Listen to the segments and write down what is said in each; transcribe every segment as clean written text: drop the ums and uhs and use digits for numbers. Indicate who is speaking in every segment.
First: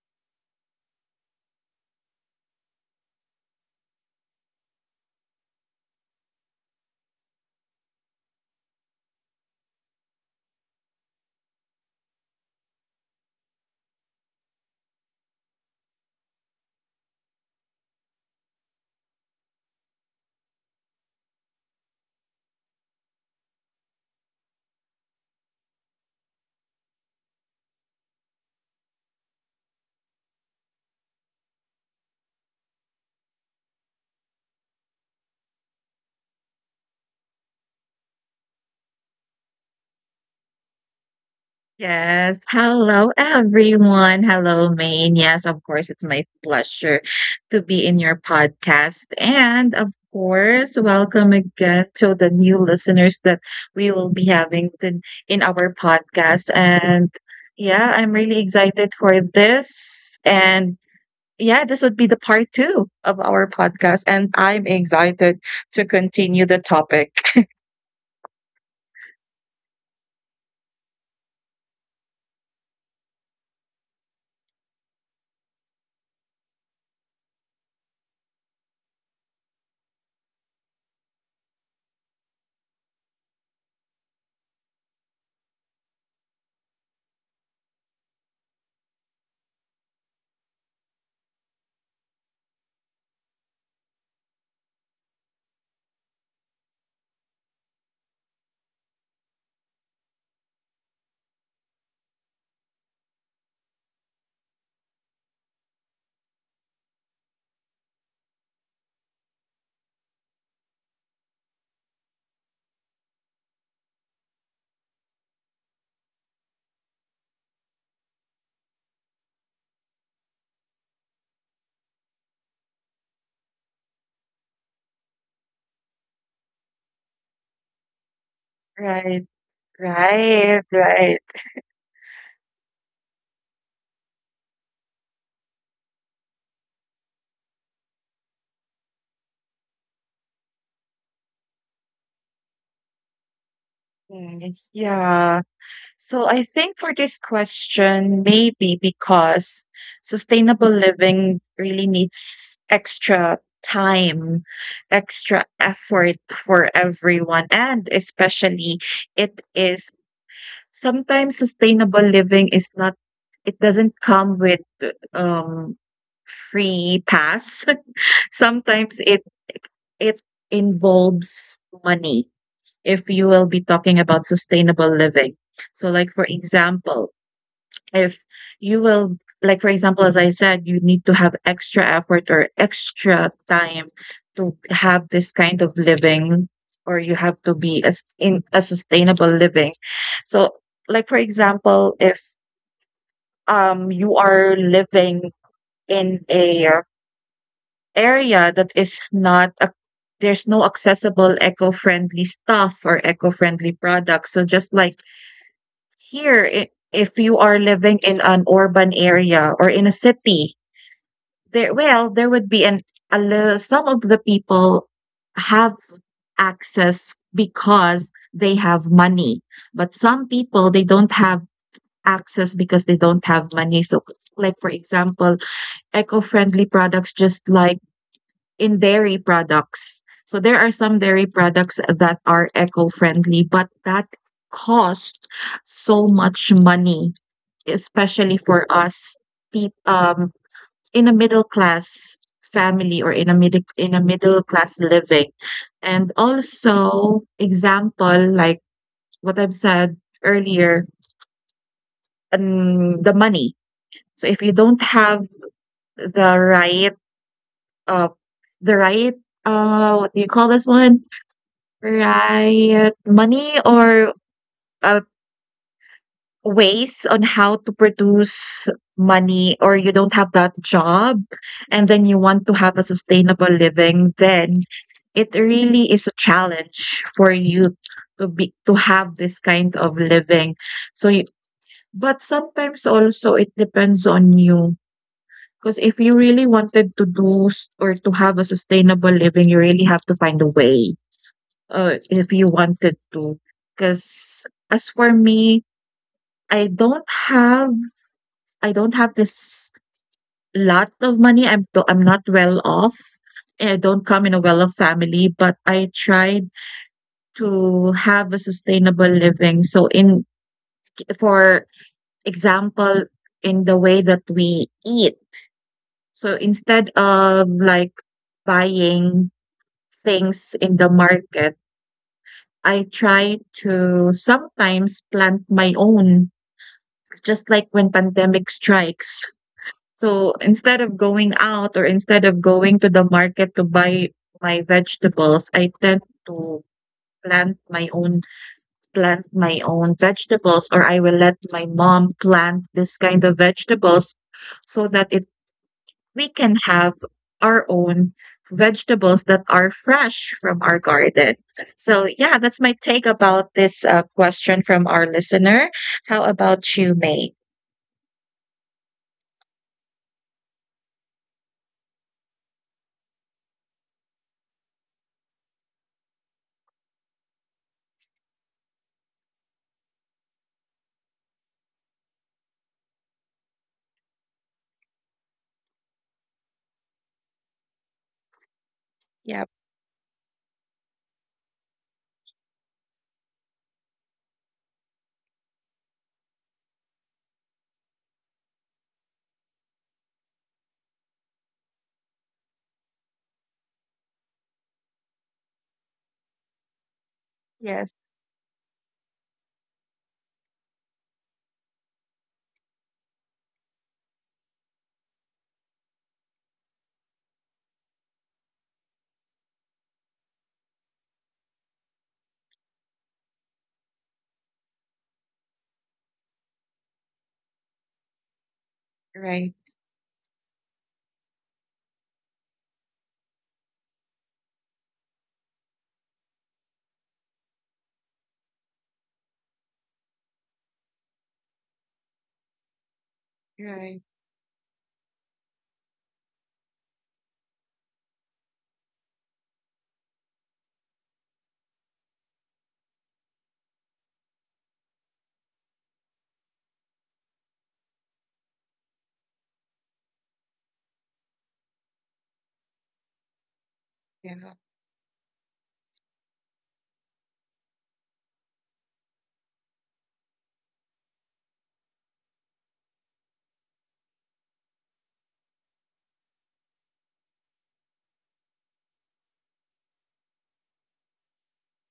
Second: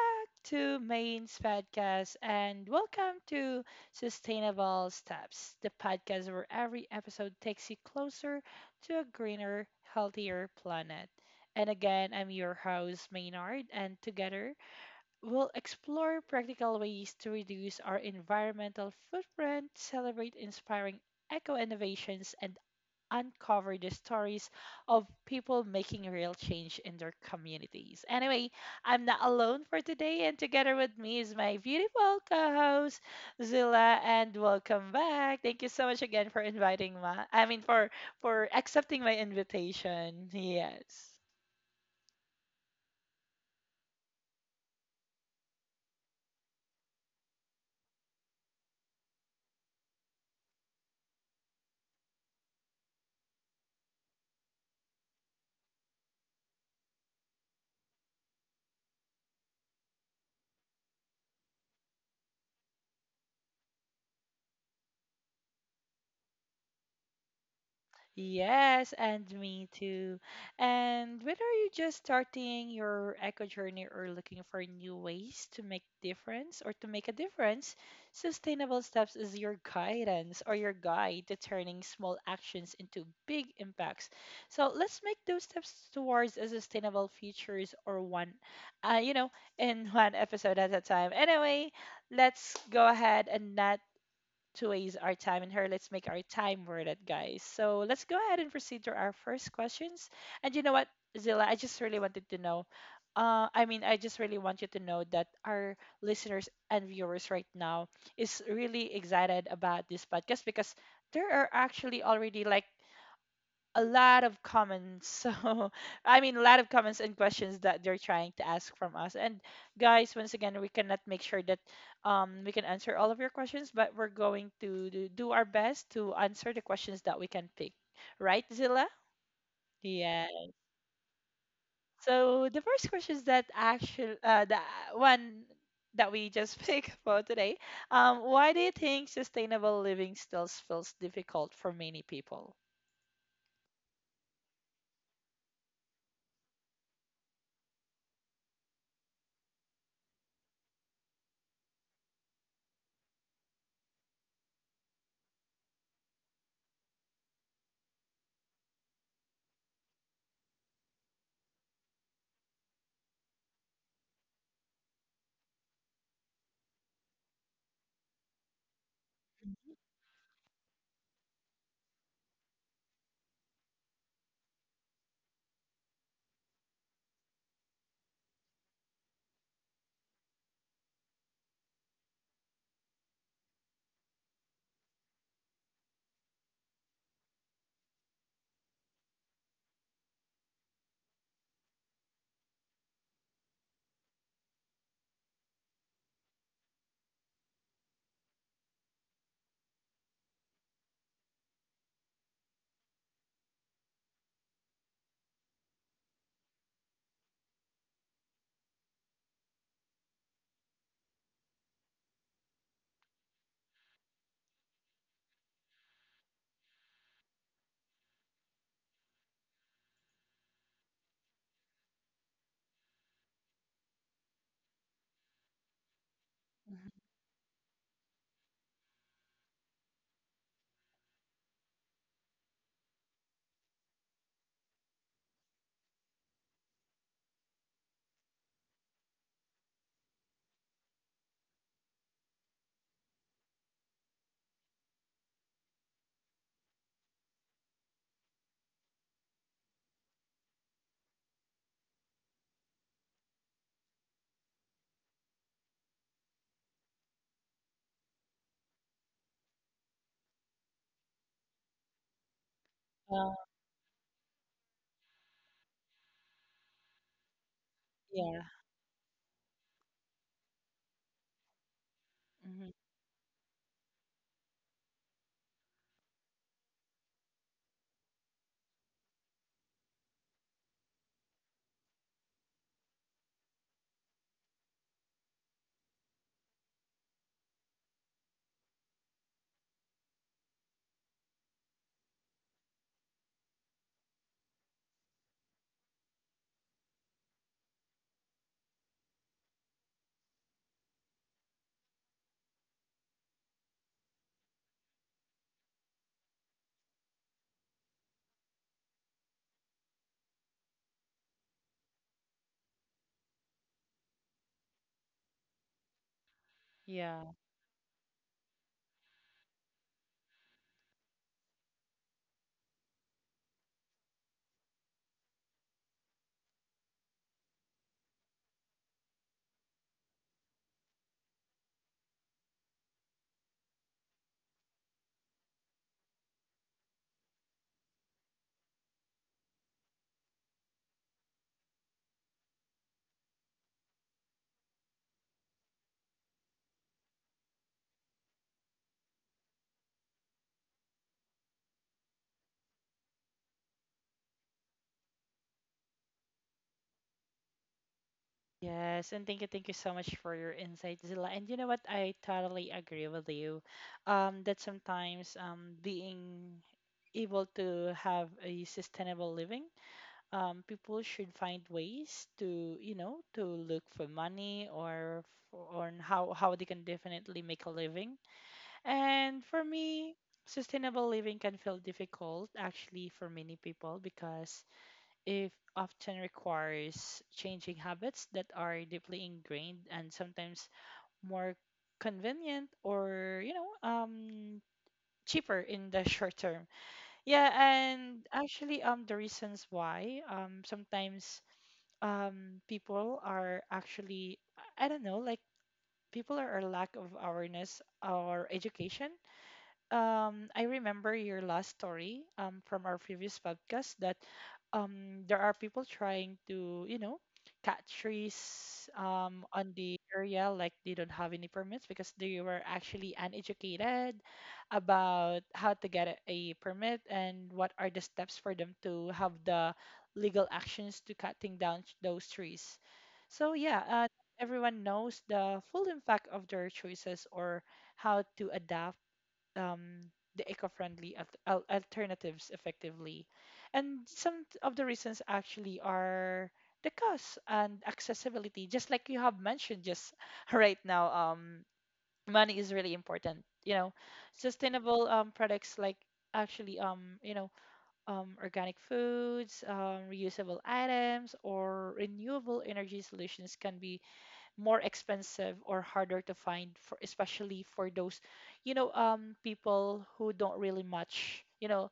Speaker 1: back to Main's podcast, and welcome to Sustainable Steps, the podcast where every episode takes you closer to a greener, healthier planet. And again, I'm your host, Maynard, and together we'll explore practical ways to reduce our environmental footprint, celebrate inspiring eco innovations, and uncover the stories of people making real change in their communities. Anyway, I'm not alone for today, and together with me is my beautiful co host, Zilla, and welcome back. Thank you so much again for inviting me. I mean, for accepting my invitation. Yes.
Speaker 2: Yes. Hello, everyone. Hello, Maine. Yes, of course, it's my pleasure to be in your podcast. And of course, welcome again to the new listeners that we will be having to, in our podcast. And yeah, I'm really excited for this. And yeah, this would be the part two of our podcast. And I'm excited to continue the topic.
Speaker 1: Yes, and me too. And whether you're just starting your eco journey or looking for new ways to make a difference, Sustainable Steps is your guidance or your guide to turning small actions into big impacts. So let's make those steps towards a sustainable futures or one, uh, you know, in one episode at a time. Anyway, let's go ahead and not to waste our time in her. Let's make our time worth it, guys. So let's go ahead and proceed to our first questions. And you know what, Zilla, I just really wanted to know. I just really want you to know that our listeners and viewers right now is really excited about this podcast because there are actually already like a lot of comments. So, I mean, a lot of comments and questions that they're trying to ask from us. And guys, once again, we cannot make sure that we can answer all of your questions, but we're going to do our best to answer the questions that we can pick. Right, Zilla?
Speaker 2: Right,
Speaker 1: Yeah.
Speaker 2: right, right.
Speaker 1: So the first question is that actually the one that we just picked for today. Why do you think sustainable living still feels difficult for many people?
Speaker 2: Yes, yeah. So I think for this question, maybe because sustainable living really needs extra time, extra effort for everyone, and especially it is sometimes sustainable living is not, it doesn't come with um free pass. Sometimes it
Speaker 1: Mhm.
Speaker 2: it involves money if you will be talking about sustainable living. So like for example, if you will like for example, as I said, you need to have extra effort or extra time to have this kind of living or you have to be as in a sustainable living. So like for example, if you are living in a area that is not ac there's no accessible eco-friendly stuff or eco-friendly products. So just like here, if you are living in an urban area or in a city, there well, there would be some of the people have access because they have money, but some people they don't have access because they don't have money. So like for example, eco-friendly
Speaker 1: Mhm.
Speaker 2: products just like in dairy products. So there are some dairy products that are eco-friendly, but that cost so much money, especially for us, peop in a middle class family or in a middle class living. And also, example like what I've said earlier, the money. So if you don't have the right, uh, the right, what do you call this one? Right.
Speaker 1: Uh,
Speaker 2: Money or, uh, ways on how to
Speaker 1: yeah.
Speaker 2: produce money, or you don't have that job and then you want to have a sustainable living, then it really is a challenge for you to have this kind of living. So you but sometimes also it depends on you. Because if you really wanted to or to have a sustainable living, you really have to find a way. If you wanted to. Because as for me, I don't have I don't have this lot of money. I'm not well off. I don't come in a well-off family, but I tried to have a sustainable living. So in for example, in the way that we eat. So instead
Speaker 1: Mhm.
Speaker 2: of like buying things in the market, I try to sometimes plant my own, just like when pandemic strikes. So instead of going out or instead of going to the market to buy my vegetables, I tend to plant my own plant my own vegetables, or I will let my mom plant this kind of vegetables so that it we can have our own vegetables that are fresh from our garden. So yeah, that's my take about this question from our listener. How about you, May?
Speaker 1: Yes, and thank you so much for your insight, Zilla. And you know what? I totally agree with you. That sometimes being able to have a sustainable living, people should find ways to, you know, to look for money or for, on how they can definitely make a living.
Speaker 2: Yep.
Speaker 1: And for me, sustainable living can feel difficult actually for many people because if often requires changing habits that are deeply ingrained and sometimes more convenient or cheaper in the short term. Yeah,
Speaker 2: Yes.
Speaker 1: and actually the reasons why sometimes people are actually, I don't know, like people are lack of awareness or education. I remember your last story from our previous podcast that there are people trying to, you know, cut trees
Speaker 2: Right.
Speaker 1: on the area like they don't have any permits because they were actually uneducated about how to get a permit and what are the steps for them to have the legal actions to cutting down those trees. So yeah,
Speaker 2: Right.
Speaker 1: everyone knows the full impact of their choices or how to adapt the eco-friendly alternatives effectively. And some of the reasons actually are the cost and accessibility, just like you have mentioned just right now. Money is really important. You know,
Speaker 2: Yeah.
Speaker 1: sustainable products like actually organic foods, reusable items or renewable energy solutions can be more expensive or harder to find for, especially for those people who don't really much,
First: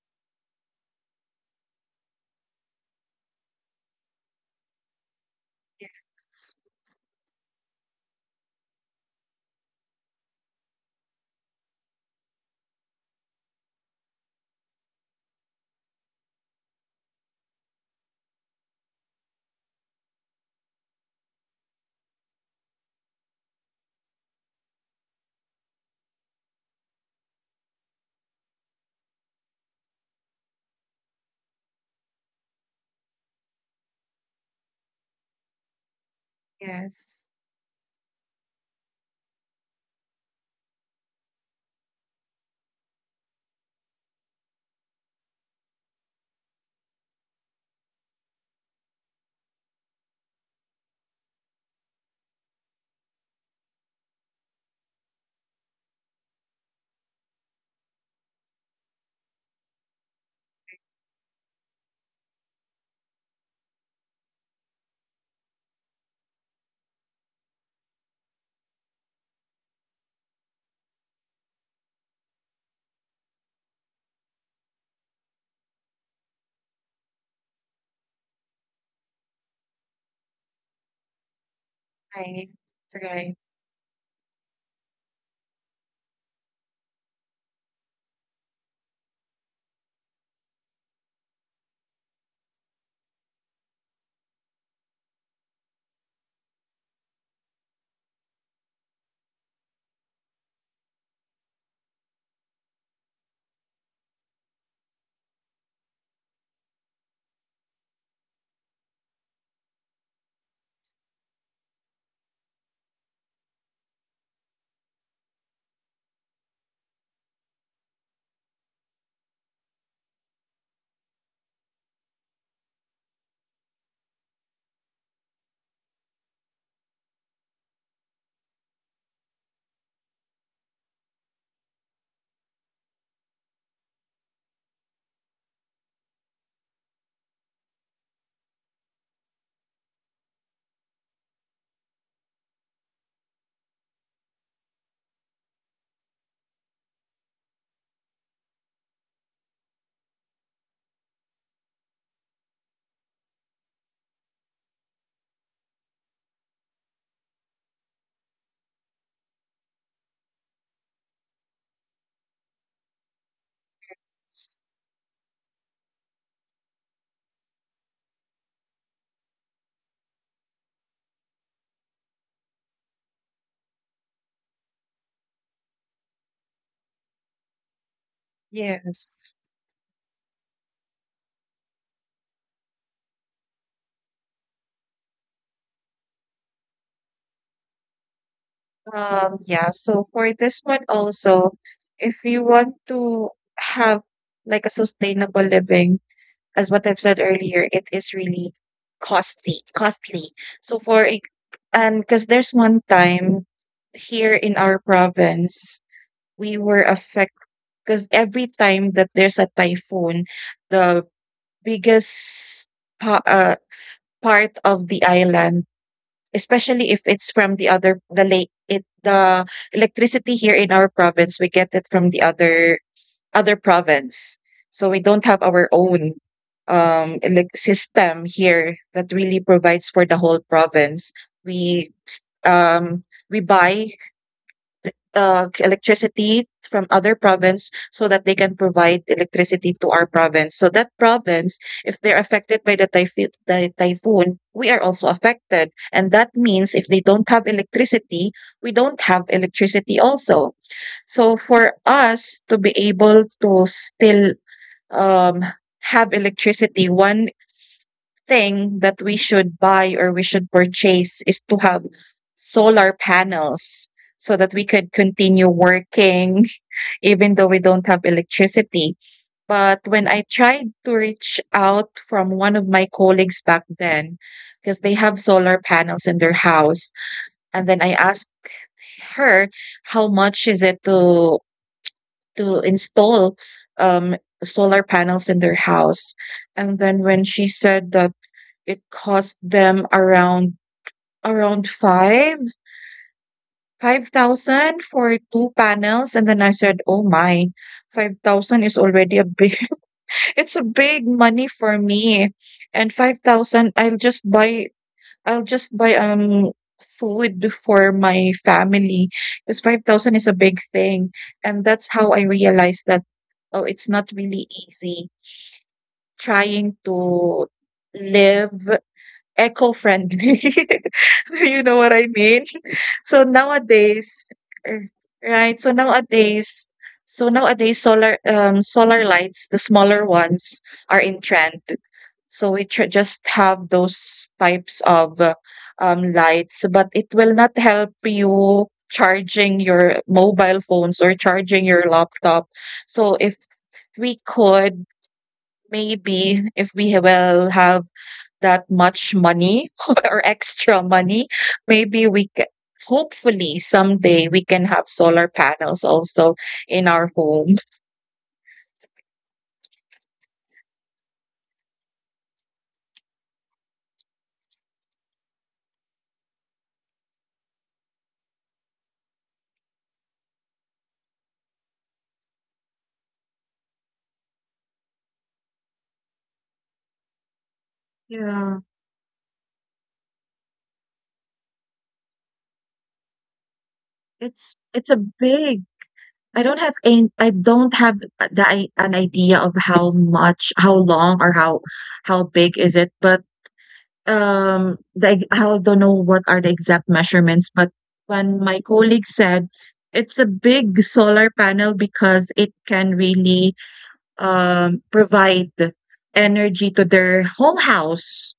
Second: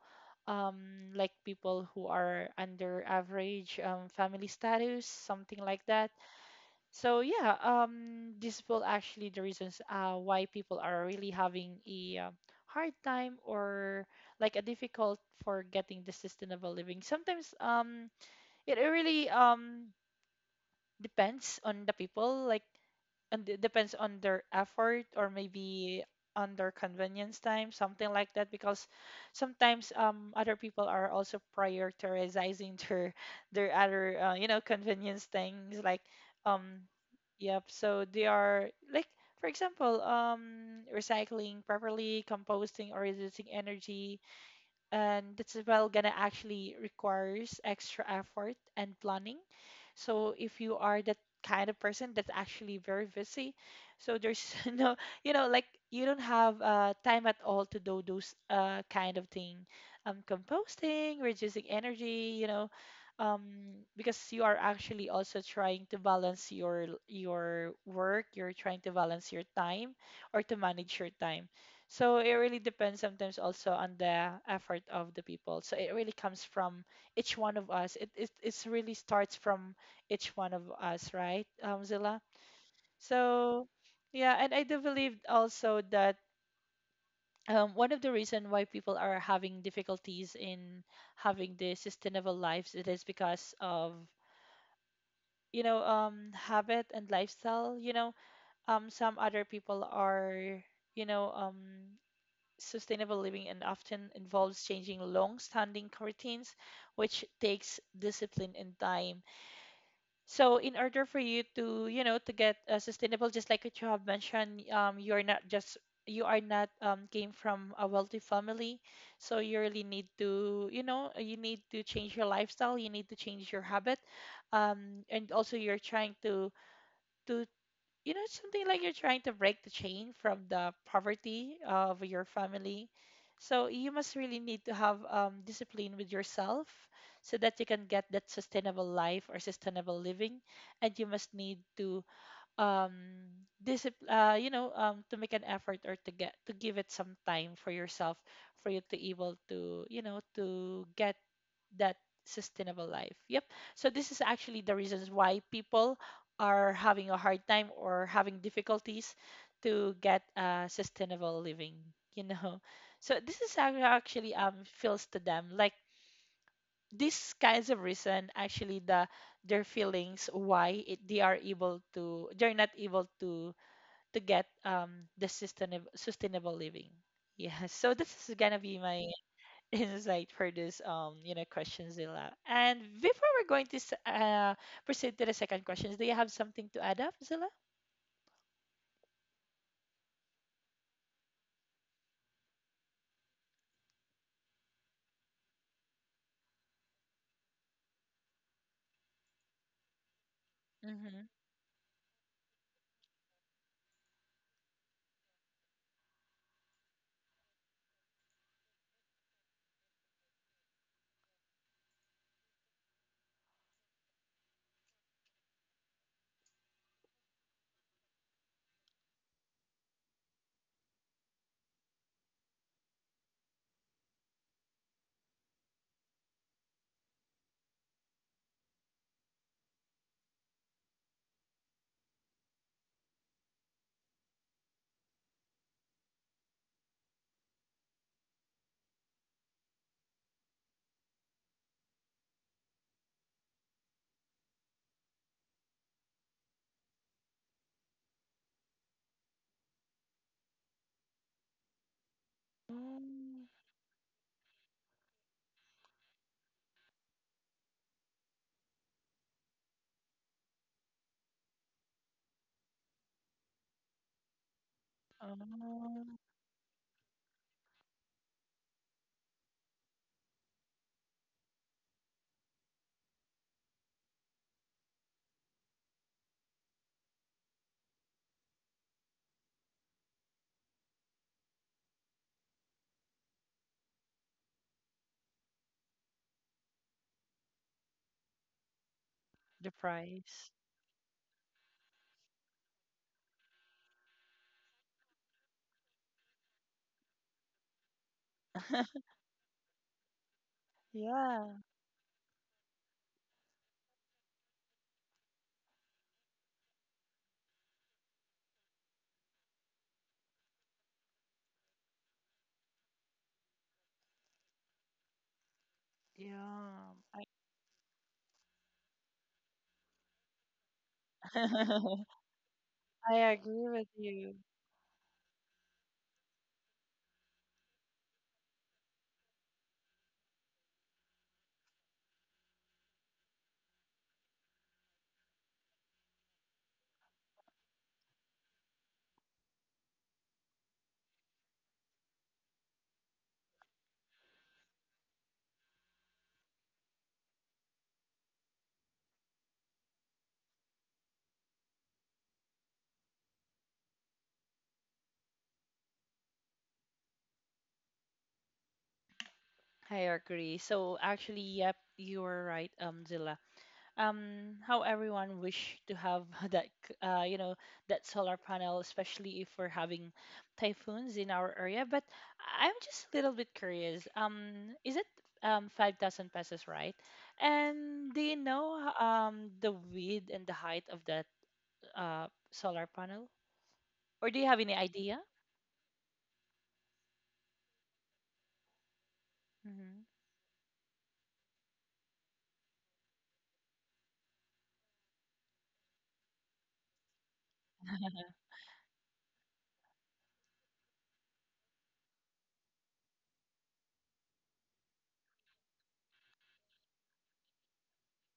Speaker 1: um like people who are under average family status, something like that. So yeah, this will actually the reasons why people are really having a hard time or like a difficult for getting the sustainable living sometimes. It really depends on the people like, and it depends on their effort or maybe on their convenience time, something like that. Because sometimes other people are also prioritizing their other you know, convenience things like um
Speaker 2: Yes.
Speaker 1: yep. So they are like, for example, recycling properly, composting or reducing energy, and that's as well gonna actually requires extra effort and planning. So if you are that kind of person that's actually very busy, so there's no, you know, like you don't have time at all to do those kind of thing, composting, reducing energy, you know, um, because you are actually also trying to balance your work, you're trying to balance your time or to manage your time. So it really depends sometimes also on the effort of the people. So it really comes from each one of us. It's really starts from each one of us, right, Zilla?
Speaker 2: Right. Right.
Speaker 1: So, yeah, and I do believe also that one of the reason why people are having difficulties in having the sustainable lives it is because of habit and lifestyle. You know, some other people are you know um sustainable living and often involves changing long-standing routines, which takes discipline and time. So in order for you to, you know, to get sustainable, just like what you have mentioned, you are not came from a wealthy family, so you really need to, you know, you need to change your lifestyle, you need to change your habit, and also you're trying to to you know, it's something like you're trying to break the chain from the poverty of your family. So you must really need to have discipline with yourself so that you can get that sustainable life or sustainable living. And you must need to um, discipline, you know, to make an effort or to get to give it some time for yourself for you to able to, you know, to get that sustainable life. Yep. So this is actually the reasons why people are having a hard time or having difficulties to get a sustainable living, you know. So this is how it actually feels to them. Like these kinds of reason actually the their feelings why they are able to they're not able to get the sustainable living. Yeah. So this is gonna be my
Speaker 2: Yes.
Speaker 1: insight for this you know questions, Zilla. And before we're going to proceed to the second questions, do you have something to add up, Zilla?
Speaker 2: Yeah. So for this one also, if you want to have like a sustainable living, as what I've said earlier, it is really costly, costly. So
Speaker 1: Mm-hmm.
Speaker 2: and because there's one time here in our province, we were affected because every time that there's a typhoon, the biggest pa- uh, part of the island, especially if it's from the lake. It The electricity here in our province, we get it from the other province, so we don't have our own elec system here that really provides for the whole province. We um we buy electricity from other province so that they can provide electricity to our province. So that province, if they're affected by the typhoon, we are also affected. And that means if they don't have electricity, we don't have electricity also. So for us to be able
Speaker 1: Oh,
Speaker 2: to still um, have electricity, one thing that we should buy or we should purchase is to have solar panels so that we could continue
Speaker 1: oh,
Speaker 2: working even though we don't have electricity. But when I tried to reach out from one of my colleagues back then, because they have solar panels in their house, and then I asked her how much is it to install um solar panels in their house. And then when she said that it cost
Speaker 1: the
Speaker 2: them
Speaker 1: price.
Speaker 2: around around five 5,000 for two panels, and then I said, "Oh my, 5,000 is already a big it's a big money
Speaker 1: Yeah,
Speaker 2: for me." And 5,000, I'll just buy food for my family because 5,000 is a big thing. And that's how I realized that oh, it's not really easy trying
Speaker 1: yeah.
Speaker 2: to live eco-friendly. Do you know what I mean?
Speaker 1: I
Speaker 2: So
Speaker 1: agree with
Speaker 2: nowadays
Speaker 1: you.
Speaker 2: er, right, so nowadays solar lights, the smaller ones, are in trend. So we just have those types of lights, but it will not help you charging your mobile phones or charging your laptop. So if we could maybe if we will have that much money or extra money, maybe we can hopefully someday we can have solar panels also in our home.
Speaker 1: I agree. So actually, yep, you are right, Zilla. Um, how everyone wish to have that you know, that solar panel, especially if we're having typhoons in our area. But I'm just a little bit curious, um, is it 5000 pesos, right? And do you
Speaker 2: Yeah,
Speaker 1: know the width and the height of that solar panel, or do you
Speaker 2: it's
Speaker 1: have any
Speaker 2: it's a
Speaker 1: idea?
Speaker 2: big. I don't have an idea of how
Speaker 1: Hmm.
Speaker 2: much, how long, or how big is it. But I don't know what are the exact measurements. But when my colleague said it's a big solar panel because it can really provide energy to their whole house.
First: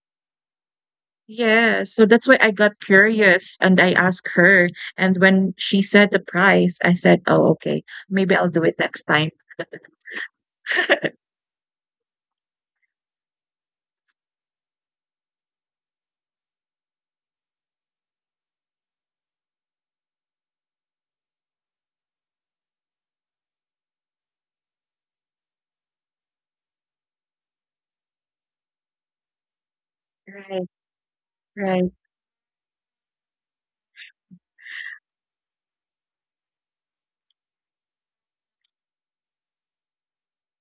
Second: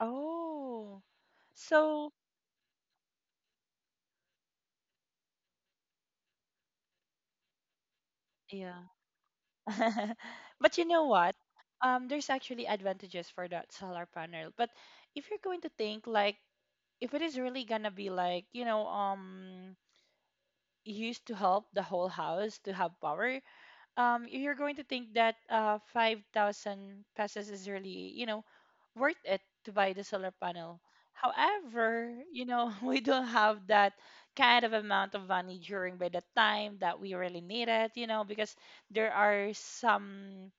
Speaker 1: Oh.
Speaker 2: Yeah, so
Speaker 1: So
Speaker 2: that's why I got curious and I asked her. And when she said the price, I said, "Oh, okay, maybe I'll do it
Speaker 1: yeah.
Speaker 2: next time."
Speaker 1: But you know what? There's actually advantages for that solar panel. But if you're going to think like, if it is really gonna be like, you know, used to help the whole house to have power, you're going to think that 5,000 pesos is really, you know, worth it to buy the solar
Speaker 2: Right,
Speaker 1: panel.
Speaker 2: right.
Speaker 1: However, you know, we don't have that kind of amount of money during by the time that we really need it, you know, because there are some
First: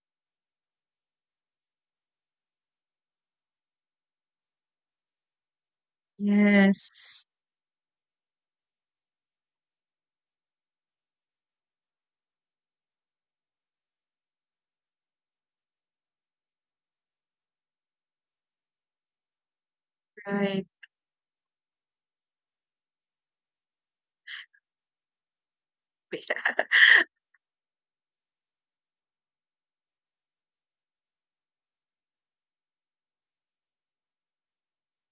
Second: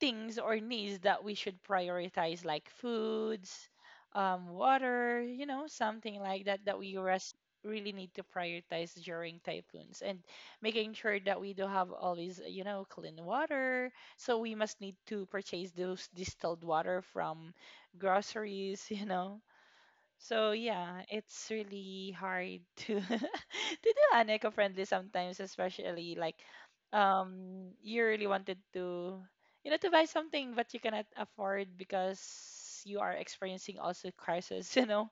Speaker 1: things or needs that we should prioritize, like foods, water, you know, something like that, that
Speaker 2: Yes,
Speaker 1: really need to prioritize during typhoons and making sure that we do have always, you know, clean water. So we must need to purchase those distilled water from groceries, you know, so
Speaker 2: right.
Speaker 1: yeah, it's really hard to to do an eco-friendly sometimes, especially like you really wanted to, you know, to buy something but you cannot afford because you are experiencing also crisis, you know.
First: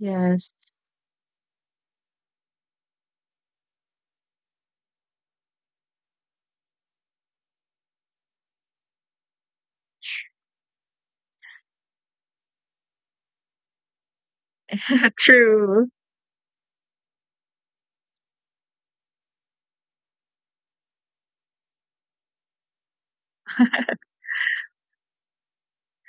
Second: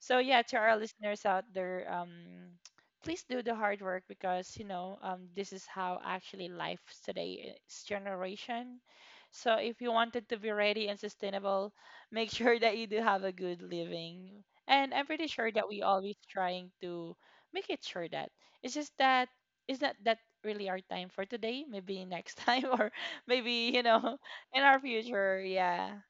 Speaker 1: So yeah, to our listeners out there, please do the hard work because you know this is how actually life's today's generation. So if you wanted to be ready and sustainable, make sure that you do have a good living. And I'm pretty sure that we
Speaker 2: True.
Speaker 1: always trying to make it sure that it's just that is that really our time for today? Maybe next time or maybe you know in our future. Yeah.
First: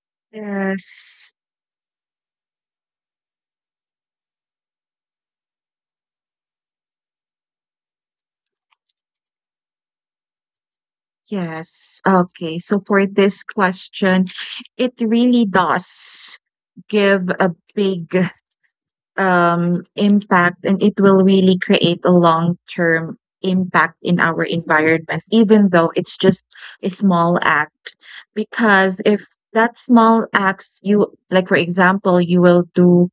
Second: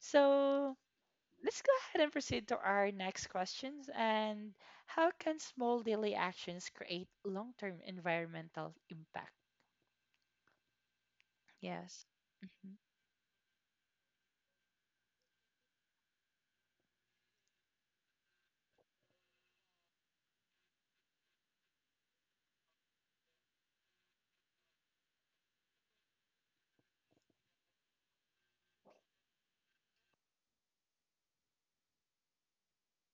Speaker 1: So
Speaker 2: Yes.
Speaker 1: let's go ahead and proceed to our next questions. And how can small daily actions create long term environmental impact?
Speaker 2: Yes.
Speaker 1: Yes.
Speaker 2: Okay.
Speaker 1: Mhm.
Speaker 2: So for this question, it really does give a big impact, and it will really create a long term impact in our environment, even though it's just a small act. Because if that small acts, you like, for example, you will do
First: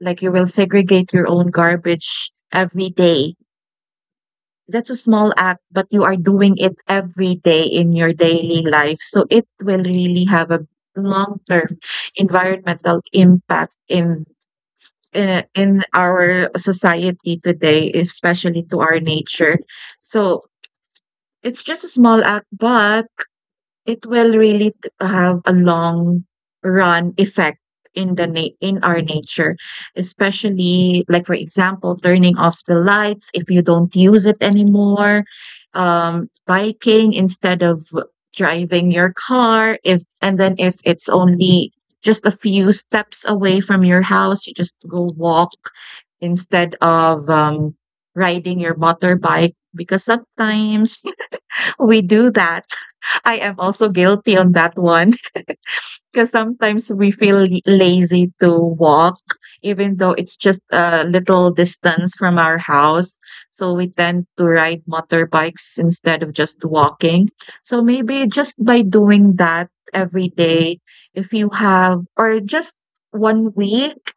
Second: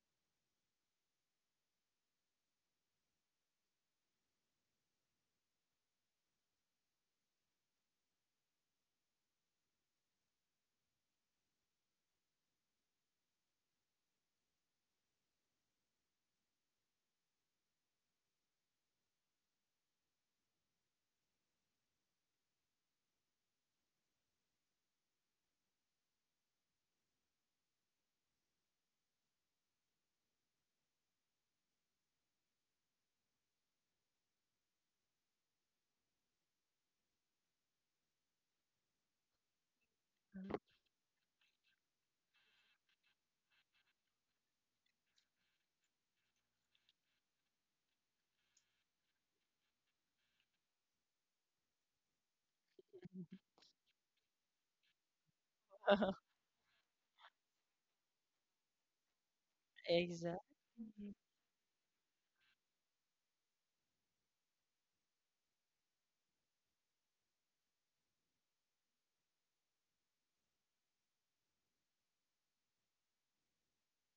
Speaker 2: like you will segregate your own garbage every day. That's a small act, but you are doing it every day in your daily life. So it will really have a long term environmental impact in our society today, especially to our nature. So, it's just a small act, but it will really have a long run effect in our nature, especially like for example, turning off the lights if you don't use it anymore, biking instead of driving your car, if and then
Speaker 1: Mhm.
Speaker 2: if it's only just a few steps away from your house, you just go walk instead of riding your motorbike, because sometimes we do that. I am also guilty on that one. Because sometimes we feel lazy to walk, even though it's
Speaker 1: Exactly.
Speaker 2: just a
Speaker 1: Mhm.
Speaker 2: little distance from our house. So we tend to ride motorbikes instead of just walking. So maybe just by doing that every day, if you have, or just one week,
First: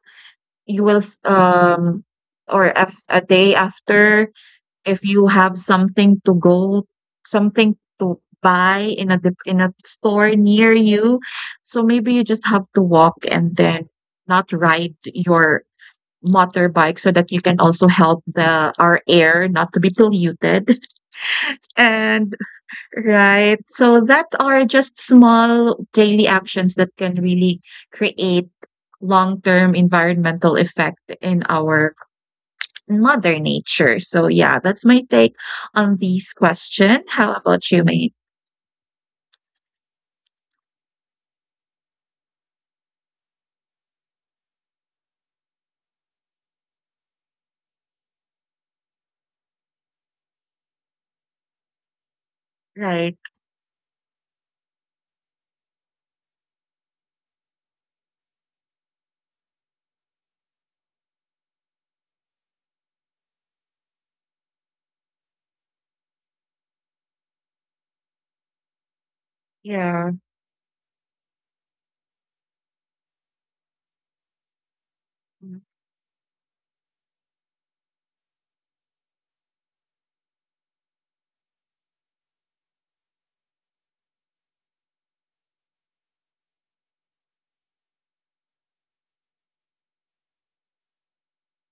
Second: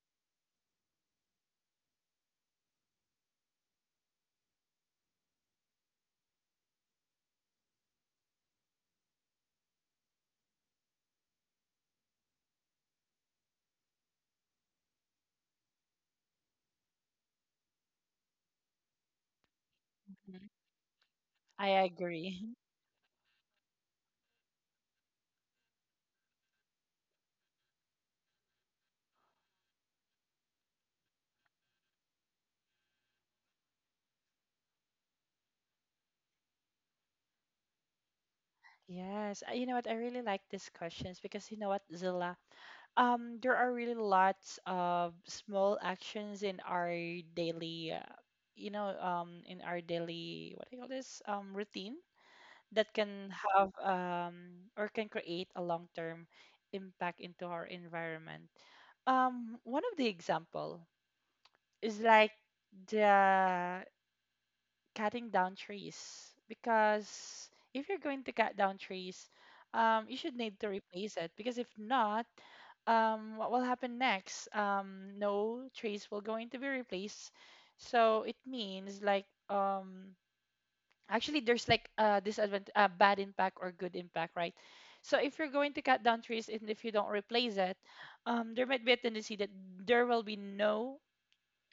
Speaker 2: you will, s- or af- a day after, if you have something to buy in a store near you, so maybe you just have to walk and then not ride your motorbike, so that you can also help the our air not to be polluted.
Speaker 1: I
Speaker 2: And
Speaker 1: agree.
Speaker 2: right, so that are just small daily actions that can really create long-term environmental effect in our Mother Nature. So yeah, that's my take on this question. How about you, mate?
Speaker 1: Yes, you know what? I really like these questions because you know what, Zilla? There are really lots of small actions in our daily, you know, in our daily, what do you call this? Routine that
Speaker 2: Right.
Speaker 1: can have or can create a long-term impact into our environment. One of the example is like the cutting down trees. Because if you're going to cut down trees,
Speaker 2: Yeah.
Speaker 1: you should need to replace it. Because if not, what will happen next?
Speaker 2: Mm,
Speaker 1: No trees will going to be replaced. So it means like actually there's like a disadvantage, a bad impact or good impact, right? So if you're going to cut down trees and if you don't replace it, there might be a tendency that there will be no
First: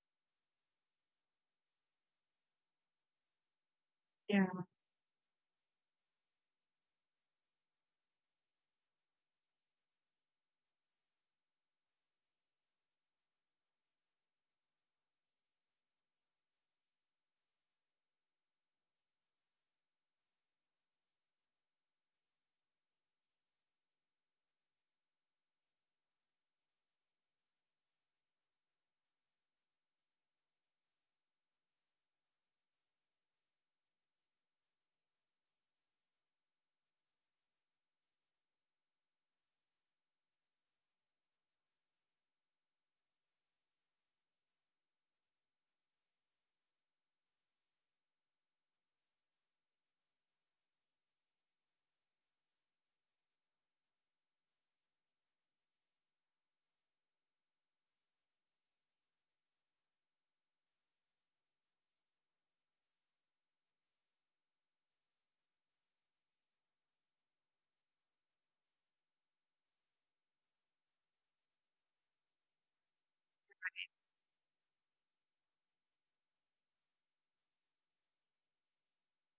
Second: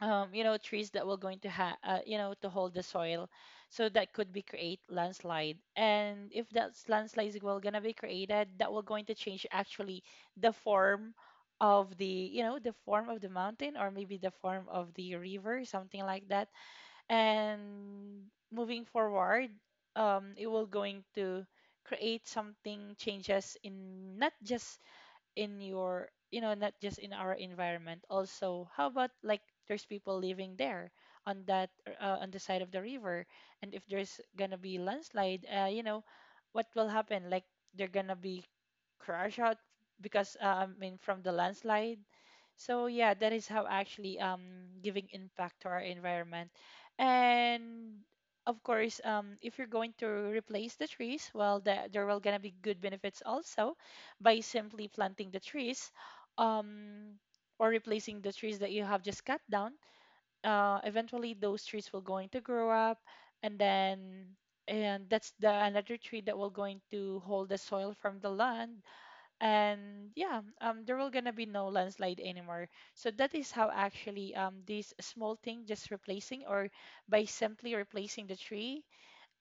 Speaker 1: you know, trees that will going to have you know, to hold the soil. So that could be
Speaker 2: yeah.
Speaker 1: create landslide, and if that landslide is well gonna be created, that will going to change actually the form of the, you know, the form of the mountain, or maybe the form of the river, something like that. And moving forward, it will going to create something changes in, not just in your, you know, not just in our environment. Also, how about like there's people living there, on that, on the side of the river? And if there's gonna be landslide, you know, what will happen, like they're gonna be crash out, because I mean, from the landslide. So yeah, that is how actually giving impact to our environment. And of course, if you're going to replace the trees, well, there will gonna be good benefits also, by simply planting the trees, um, or replacing the trees that you have just cut down. Eventually, those trees will going to grow up, and then and that's the another tree that will going to hold the soil from the land. And yeah, there will gonna be no landslide anymore. So that is how actually this small thing, just replacing, or by simply replacing the tree,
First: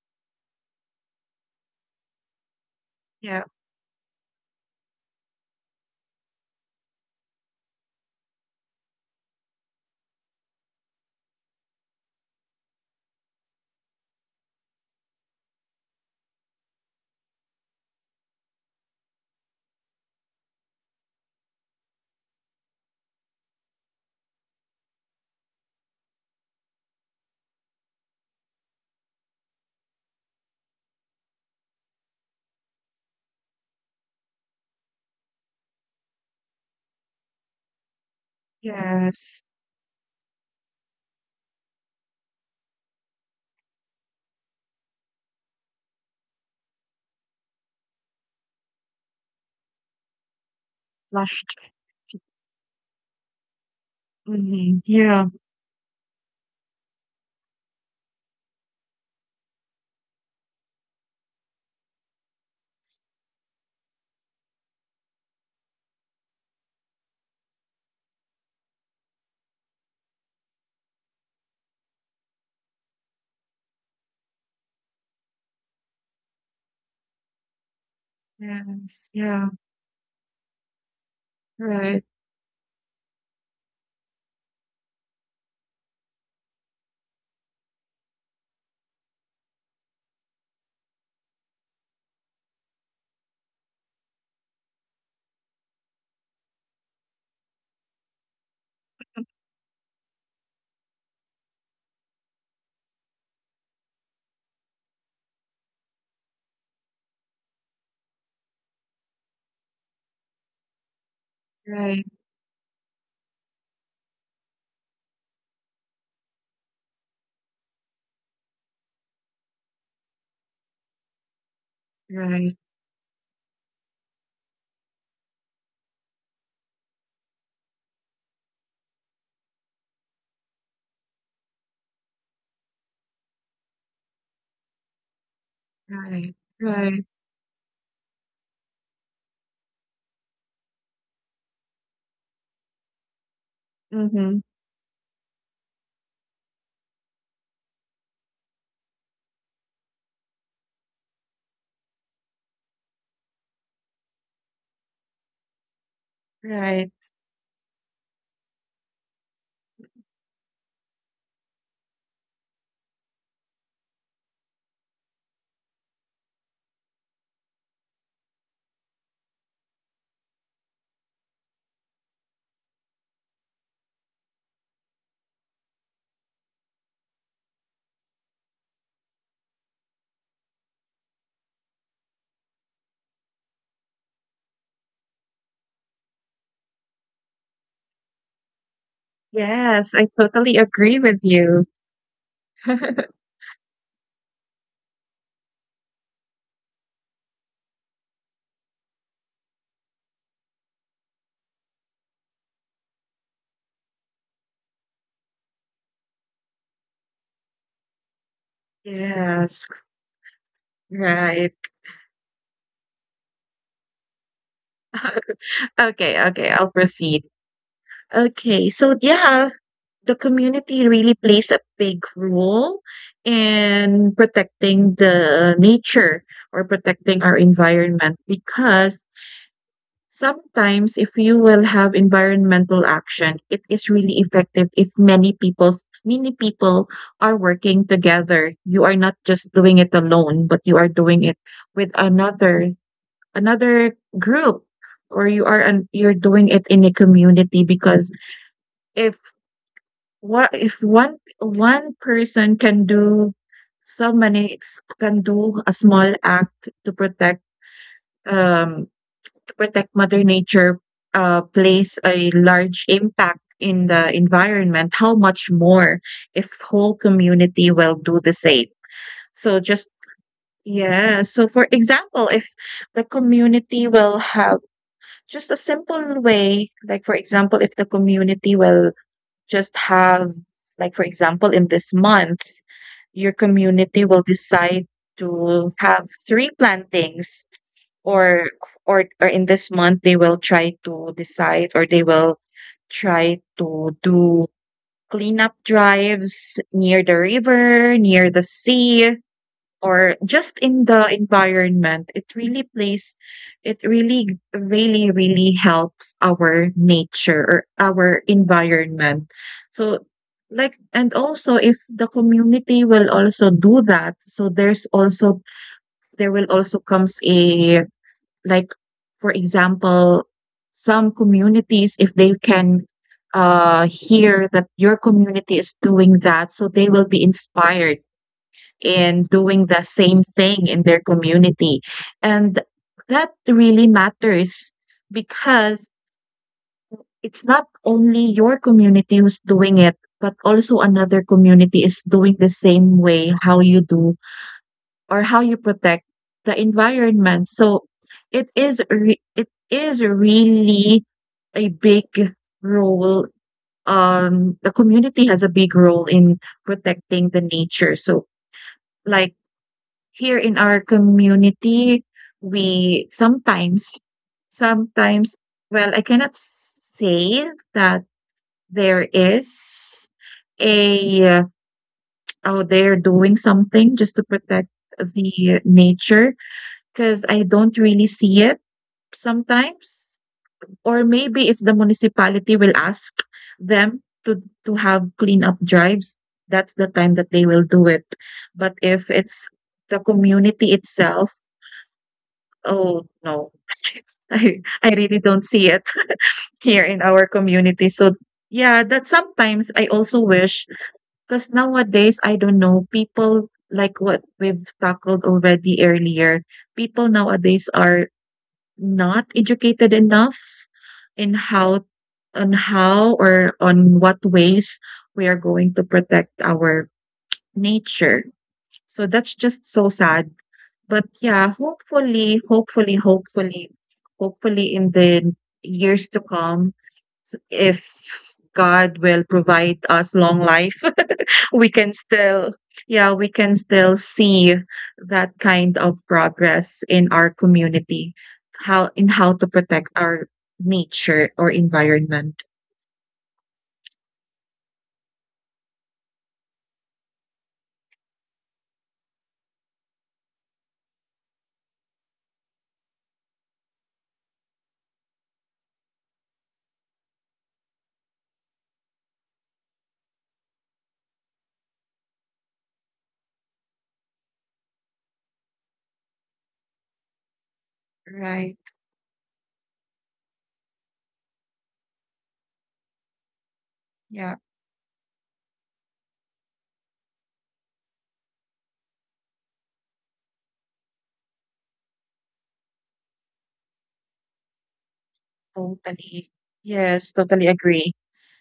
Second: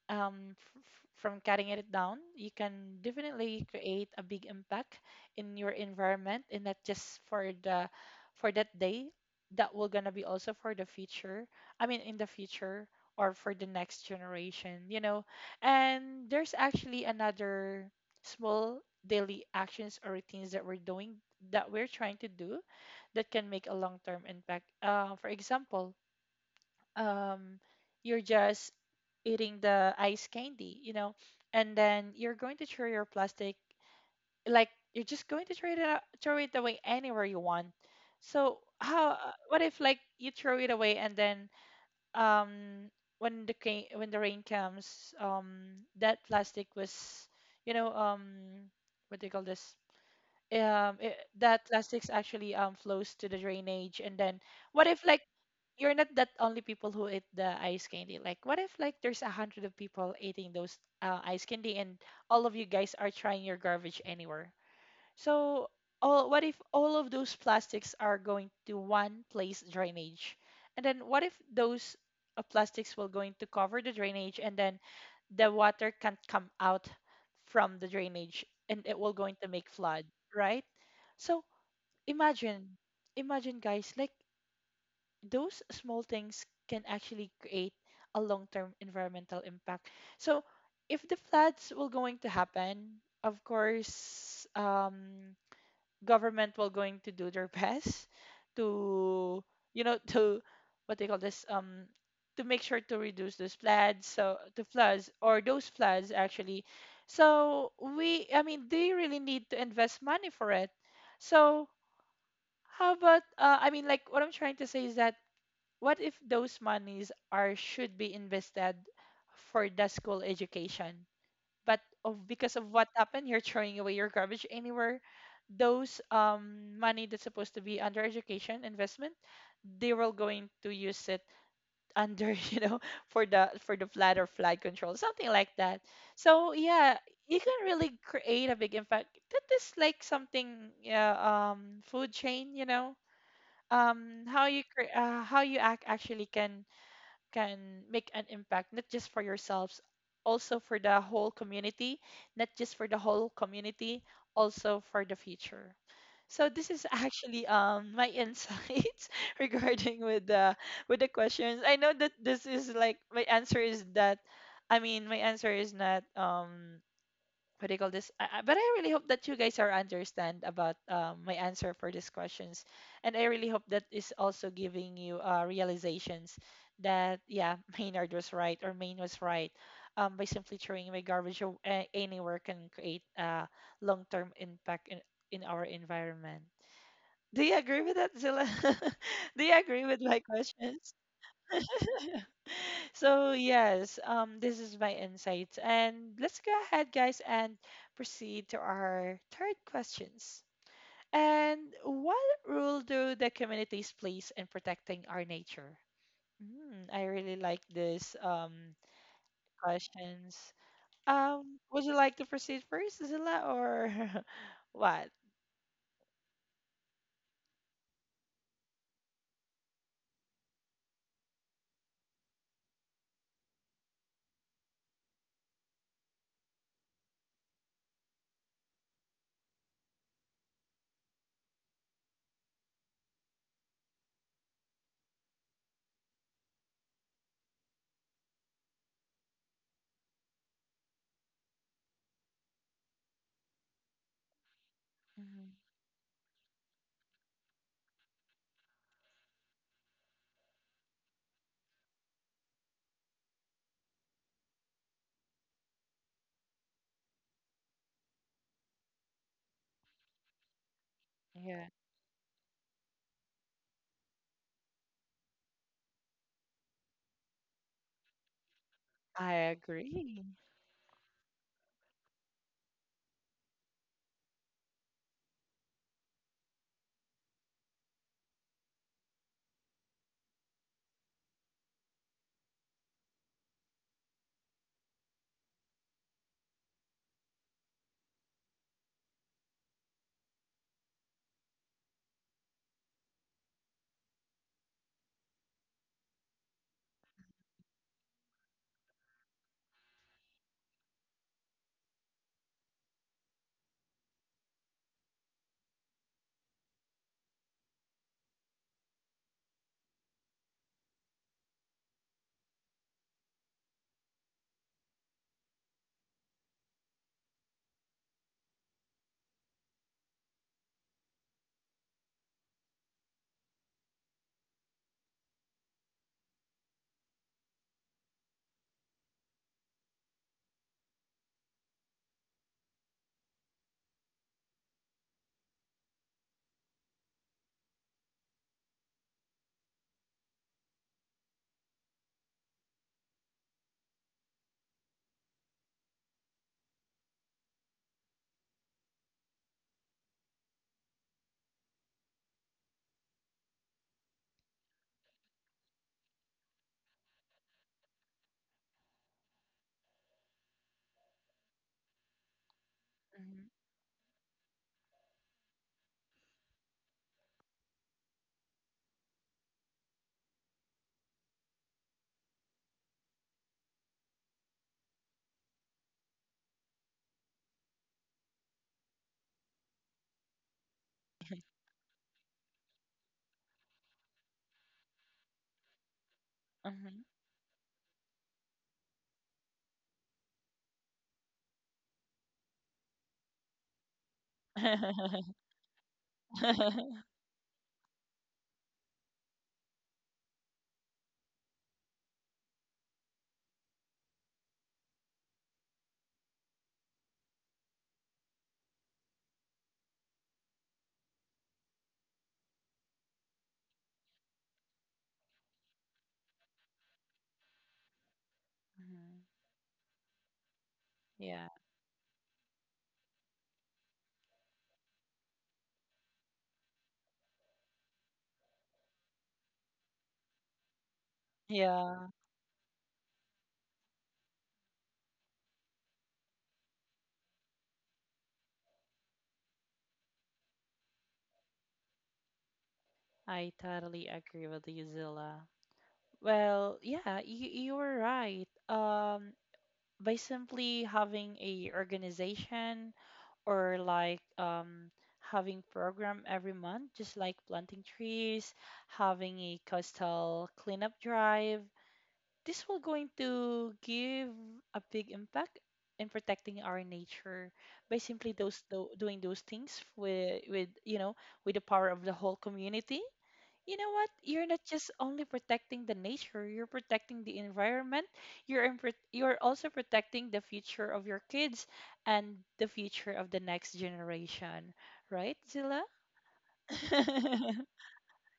Speaker 1: from cutting it down, you can
Speaker 2: Yeah.
Speaker 1: definitely create a big impact in your environment. And not just for the for that day. That will gonna be also for the future. I mean, in the future or for the next generation, you know. And there's actually another small daily actions or routines that we're doing, that we're trying to do, that can make a long-term impact. For example, um, you're just eating the ice candy, you know, and then you're going to throw your plastic, like you're just going to throw it out, throw it away anywhere you want. So how?
Speaker 2: Yes.
Speaker 1: What if like you throw it away, and then um when the when the rain comes, that plastic was, you know, what do you call this, it,
Speaker 2: Flushed.
Speaker 1: that plastics actually flows to the drainage. And then
Speaker 2: Hmm.
Speaker 1: what if like
Speaker 2: Yeah.
Speaker 1: you're not that only people who eat the ice candy. Like, what if like there's a hundred of people eating those ice candy, and all of you guys are trying your garbage anywhere? So, all what if all of those plastics are going to one place drainage, and then what if those plastics will going to cover the drainage, and then the water can't come out from the drainage, and it
Speaker 2: Yes.
Speaker 1: will going
Speaker 2: Yeah.
Speaker 1: to make flood, right? So
Speaker 2: Right.
Speaker 1: imagine, imagine guys, like those small things can actually create a long-term environmental impact. So if the floods will going to happen, of course, government will going to do their best to, you know, to what they call this, to make sure to reduce those floods, so to floods or those floods actually. So I mean, they really need to invest money for it. So
Speaker 2: Right.
Speaker 1: how about, I mean, like what I'm trying to say is that, what if those monies are should be invested for the school education, but of
Speaker 2: Right.
Speaker 1: because of what happened, you're throwing away your garbage anywhere. Those money that's supposed to be under education investment, they were going to use it under you know, for the flood or flood control, something like that.
Speaker 2: Right.
Speaker 1: So yeah,
Speaker 2: Right.
Speaker 1: you can really create a big impact. That is like something, yeah, food chain, you know,
Speaker 2: Mm-hmm.
Speaker 1: how you how you act actually can make an impact, not just for yourselves, also for the whole community. Not just for the whole community, also for the future. So this is
Speaker 2: Right.
Speaker 1: actually my insights regarding with the questions. I know that this is like my answer is that, I mean, my answer is not what do you call this? But I really hope that you guys are understand about my answer for these questions, and I really hope that is also giving you realizations that, yeah, Maynard was right, or Maine was right. By simply throwing away garbage, anywhere can create a long-term impact in our environment. Do you agree with that, Zilla? Do you agree
Speaker 2: Yes,
Speaker 1: with
Speaker 2: I
Speaker 1: my
Speaker 2: totally
Speaker 1: questions?
Speaker 2: agree with you.
Speaker 1: So yes, this is my insights, and let's go ahead, guys, and proceed to our third questions. And what role do the communities plays in protecting our nature? Mm, I really like this
Speaker 2: Yes.
Speaker 1: questions.
Speaker 2: Right.
Speaker 1: Would you like to proceed first, Zilla, or what?
Speaker 2: Okay. Okay, I'll proceed. Okay. So yeah, the community really plays a big role in protecting the nature or protecting our environment, because sometimes if you will have environmental action, it is really effective if many people are working together. You are not just doing it alone, but you are doing it with another group, or
Speaker 1: Mhm.
Speaker 2: you're doing it in a community. Because if what if one person can do can do a small act to protect, um to protect mother nature,
Speaker 1: Yeah,
Speaker 2: plays a large impact in the environment, how much more if whole community will do the same.
Speaker 1: I
Speaker 2: So just
Speaker 1: agree.
Speaker 2: yeah, so for example, if the community will have just a simple way, like for example if the community will just have like for example in this month your community will decide to have three plantings, or or in this month they will try to do cleanup drives near the river, near the sea, or just in the environment, it really plays, it really, really, really helps our nature or our environment. So, like, and also if the community will also do that, so there's also, there will also comes like, for example, some communities, if they can hear that your community is doing that, so they will be inspired in doing the same thing in their community. And that really matters because it's not only your community who's doing it, but also another community is doing the same way how you do or how you protect the environment. So it is really a big role. The community has a big role in protecting the nature. So like here in our community, we
Speaker 1: Mhm,
Speaker 2: sometimes sometimes well, I cannot say that there is a uh, oh, they're doing something just to protect the nature, because I don't really see it sometimes, or maybe if the municipality will ask them to have cleanup drives, that's the time that they will do it. But if it's the community itself. Oh, no. I really
Speaker 1: mhm.
Speaker 2: don't see it here in our community. So, yeah, that sometimes I also wish because nowadays, I don't know, people like what we've tackled already earlier, people nowadays are not educated enough in how, on how or on what ways we are going to protect our nature. So
Speaker 1: Mhm.
Speaker 2: that's just so sad, but yeah,
Speaker 1: Yeah,
Speaker 2: hopefully, hopefully in the years to come, if God will provide us long life, we can
Speaker 1: yeah.
Speaker 2: still, yeah, we can still see that kind of progress in our community, how in how to protect our nature or environment.
Speaker 1: I totally agree with you, Zilla. Well, yeah, you were right. By simply having a organization, or like having program every month, just like planting trees, having a coastal cleanup drive, this will going to give a big impact in protecting our nature, by simply
Speaker 2: Right.
Speaker 1: doing those things with you know, with the power of the whole community. You know what?
Speaker 2: Yeah,
Speaker 1: You're not just only protecting the nature, you're protecting the environment. You're also protecting the future of your kids, and the future of the next generation, right, Zilla?
Speaker 2: totally. Yes, totally agree.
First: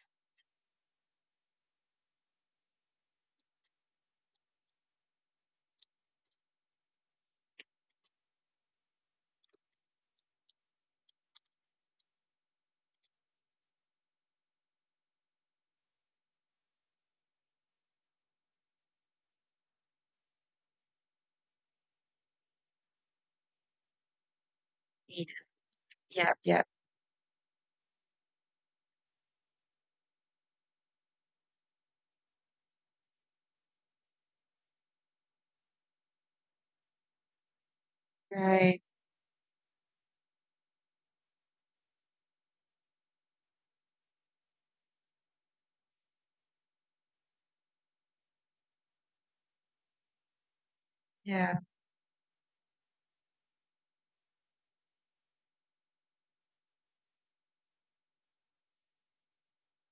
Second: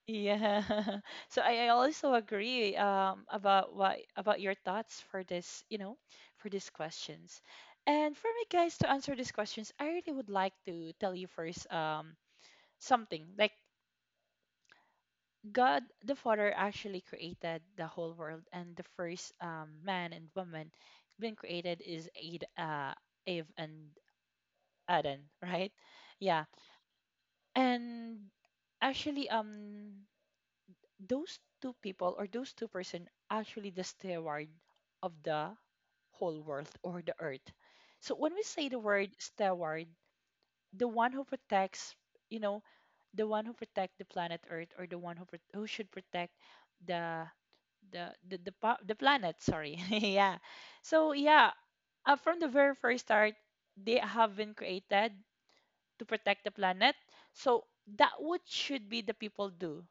Speaker 1: Yeah. So I also agree about what about your thoughts for this, you know, for these questions. And for me, guys, to answer these questions, I really would like to tell you first, something like, God the Father actually created the whole world, and the first man and woman being created is Eve and Adam, right?
Speaker 2: Yeah,
Speaker 1: Yeah,
Speaker 2: yeah.
Speaker 1: and actually, those two people, or those two-person actually the steward of the whole world, or the earth. So when we say the
Speaker 2: Right.
Speaker 1: word steward, the one who protects, you know, the one who protect the planet Earth, or the one who who should protect the the planet, sorry. Yeah, so yeah,
Speaker 2: Yeah,
Speaker 1: from the very first start they have been created to protect the planet. So that what should be the people do.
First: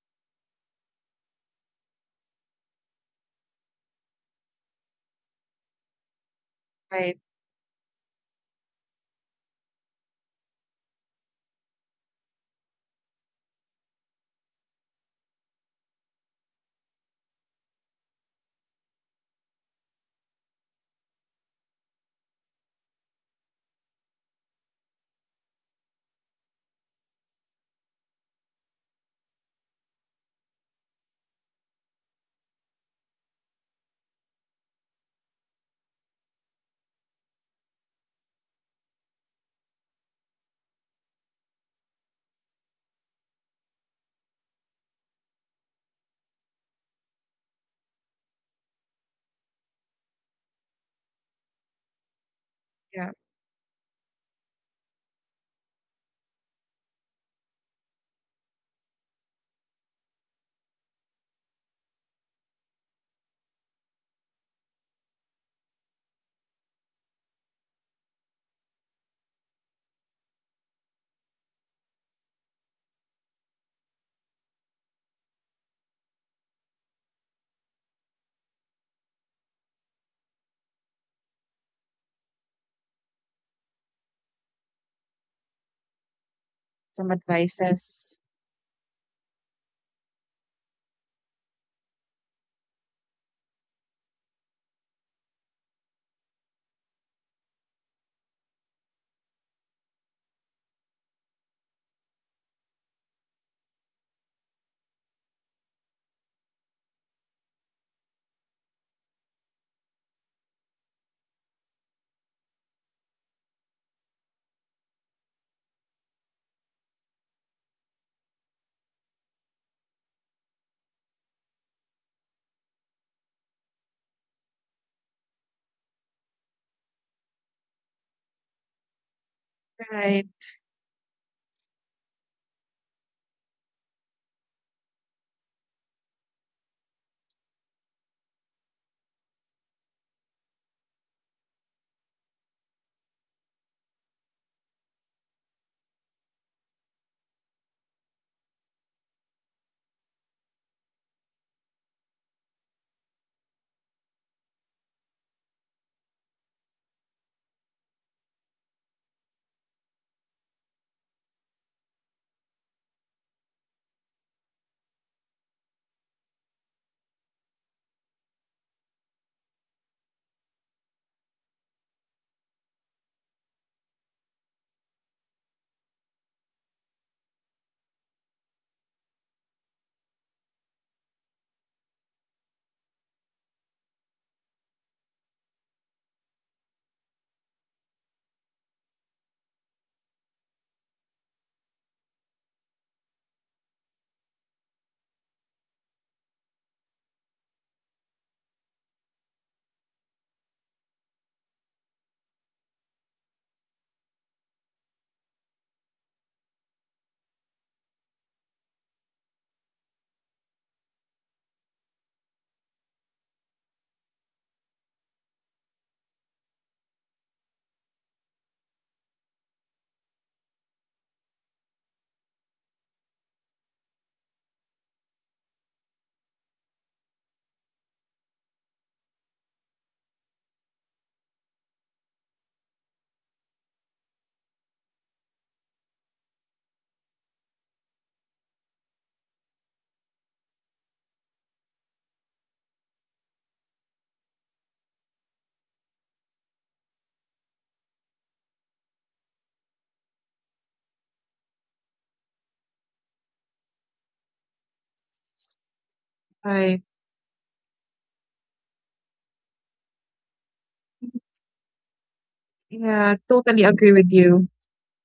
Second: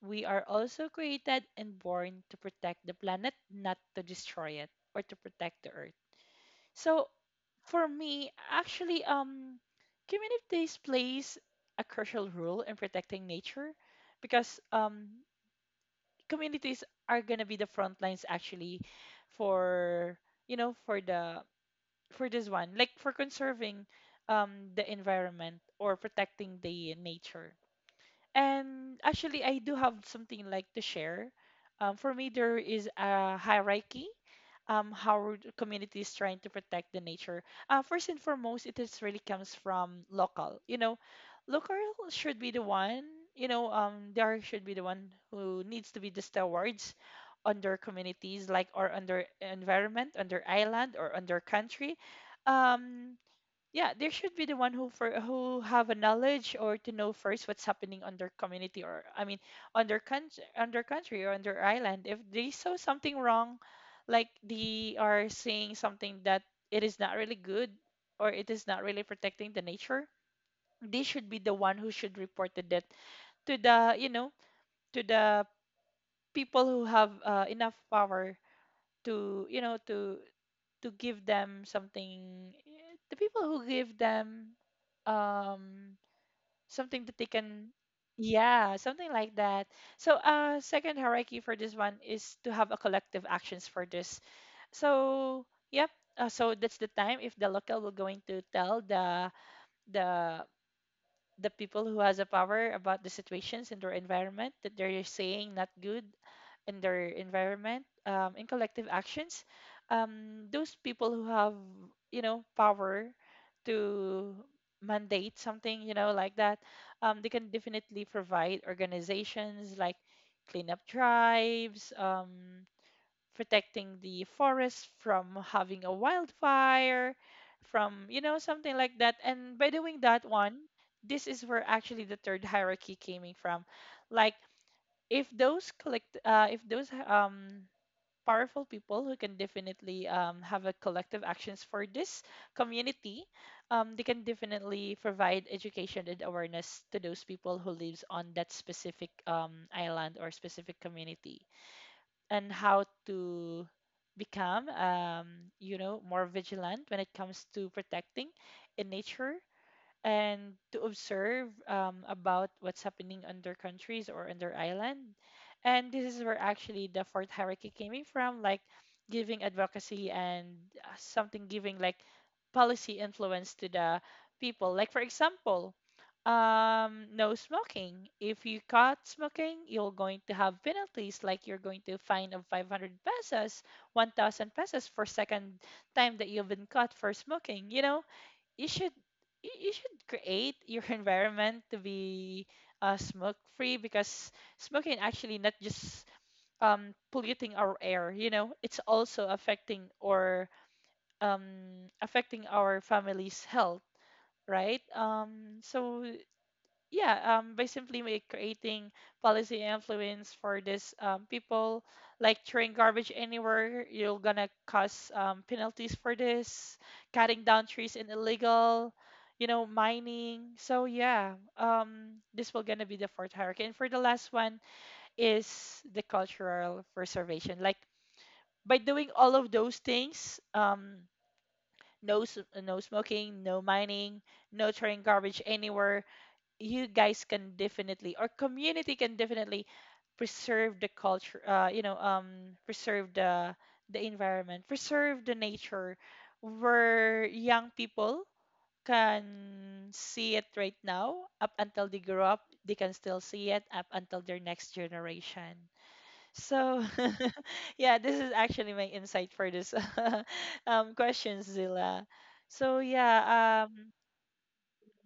Speaker 1: We are also created and born to protect the planet, not to destroy it, or to protect the earth. So
Speaker 2: right.
Speaker 1: for me, actually, communities plays a crucial role in protecting nature. Because communities are gonna be the front lines actually for, you know, for the for this one, like for conserving the environment or protecting the nature. And actually, I do have something like to share. Um, for me, there is a hierarchy, how our community is trying to protect the nature. First and foremost, it is really comes from local. You know, local should be the one. You know, they should be the one who needs to be the stewards on their communities, like, or on their environment, on their island, or on their country.
Speaker 2: Yeah.
Speaker 1: Um, yeah, there should be the one who for who have a knowledge, or to know first what's happening on their community, or I mean on their country, on their country or on their island. If they saw something wrong, like they are seeing something that it is not really good, or it is not really protecting the nature, they should be the one who should report the debt to the, you know, to the people who have enough power to, you know, to give them something, the people who give them um something
Speaker 2: Some
Speaker 1: that they can,
Speaker 2: advices.
Speaker 1: yeah, something like that. So second hierarchy for this one is to have a collective actions for this. So yep, so that's the time, if the local will going to tell the the people who has a power about the situations in their environment that they're saying not good in their environment, in collective actions, those people who have, you know, power to mandate something, you know, like that, they can definitely provide organizations like cleanup drives, protecting the forest from having a wildfire, from, you know, something like that. And by doing that
Speaker 2: Right.
Speaker 1: one, this is where actually the third hierarchy came in from. Like, if those powerful people who can definitely have a collective actions for this community they can definitely provide education and awareness to those people who lives on that specific island or specific community and how to become more vigilant when it comes to protecting in nature and to observe about what's happening on their countries or on their island. And this is where actually the fourth hierarchy came in from, like giving advocacy and something giving like policy influence to the people. Like for example, no smoking. If you caught smoking, you're going to have penalties, like you're going to fine of 500 pesos, 1,000 pesos for second time that you've been caught for smoking. You should you should create your environment to be smoke free, because smoking actually not just polluting our air, it's also affecting or affecting our family's health, right? By simply creating policy influence for these people, like throwing garbage anywhere, you're gonna cause penalties for this, cutting down trees in illegal, mining. This will gonna be the fourth hierarchy. And for the last one is the cultural preservation. Like, by doing all of those things, no s- no smoking, no mining, no throwing garbage anywhere, you guys can definitely, or community can definitely, preserve the culture, preserve the environment, preserve the nature, where young people can see it right now up until they grow up. They can still see it up until their next generation. So
Speaker 2: Right.
Speaker 1: yeah, this is actually my insight for this questions, Zilla. so
Speaker 2: Yeah, totally
Speaker 1: yeah
Speaker 2: agree
Speaker 1: um
Speaker 2: with you.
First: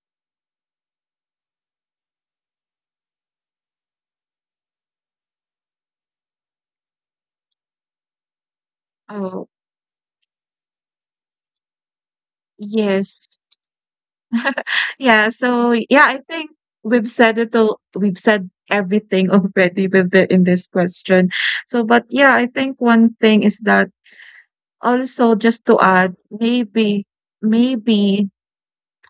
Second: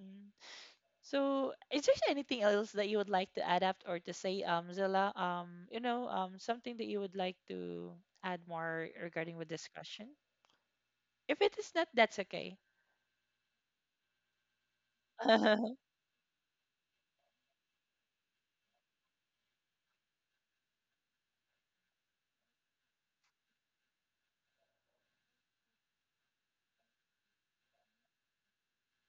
Speaker 1: mm. So, is there anything else that you would like to add up or to say, Zilla? Something that you would like to add more regarding
Speaker 2: Oh,
Speaker 1: with this question? If it is not, that's okay.
Speaker 2: yes. Yeah, so yeah, I think we've said it all, we've said everything already with the in this question. So, but yeah, I think one thing is that also just to add, maybe,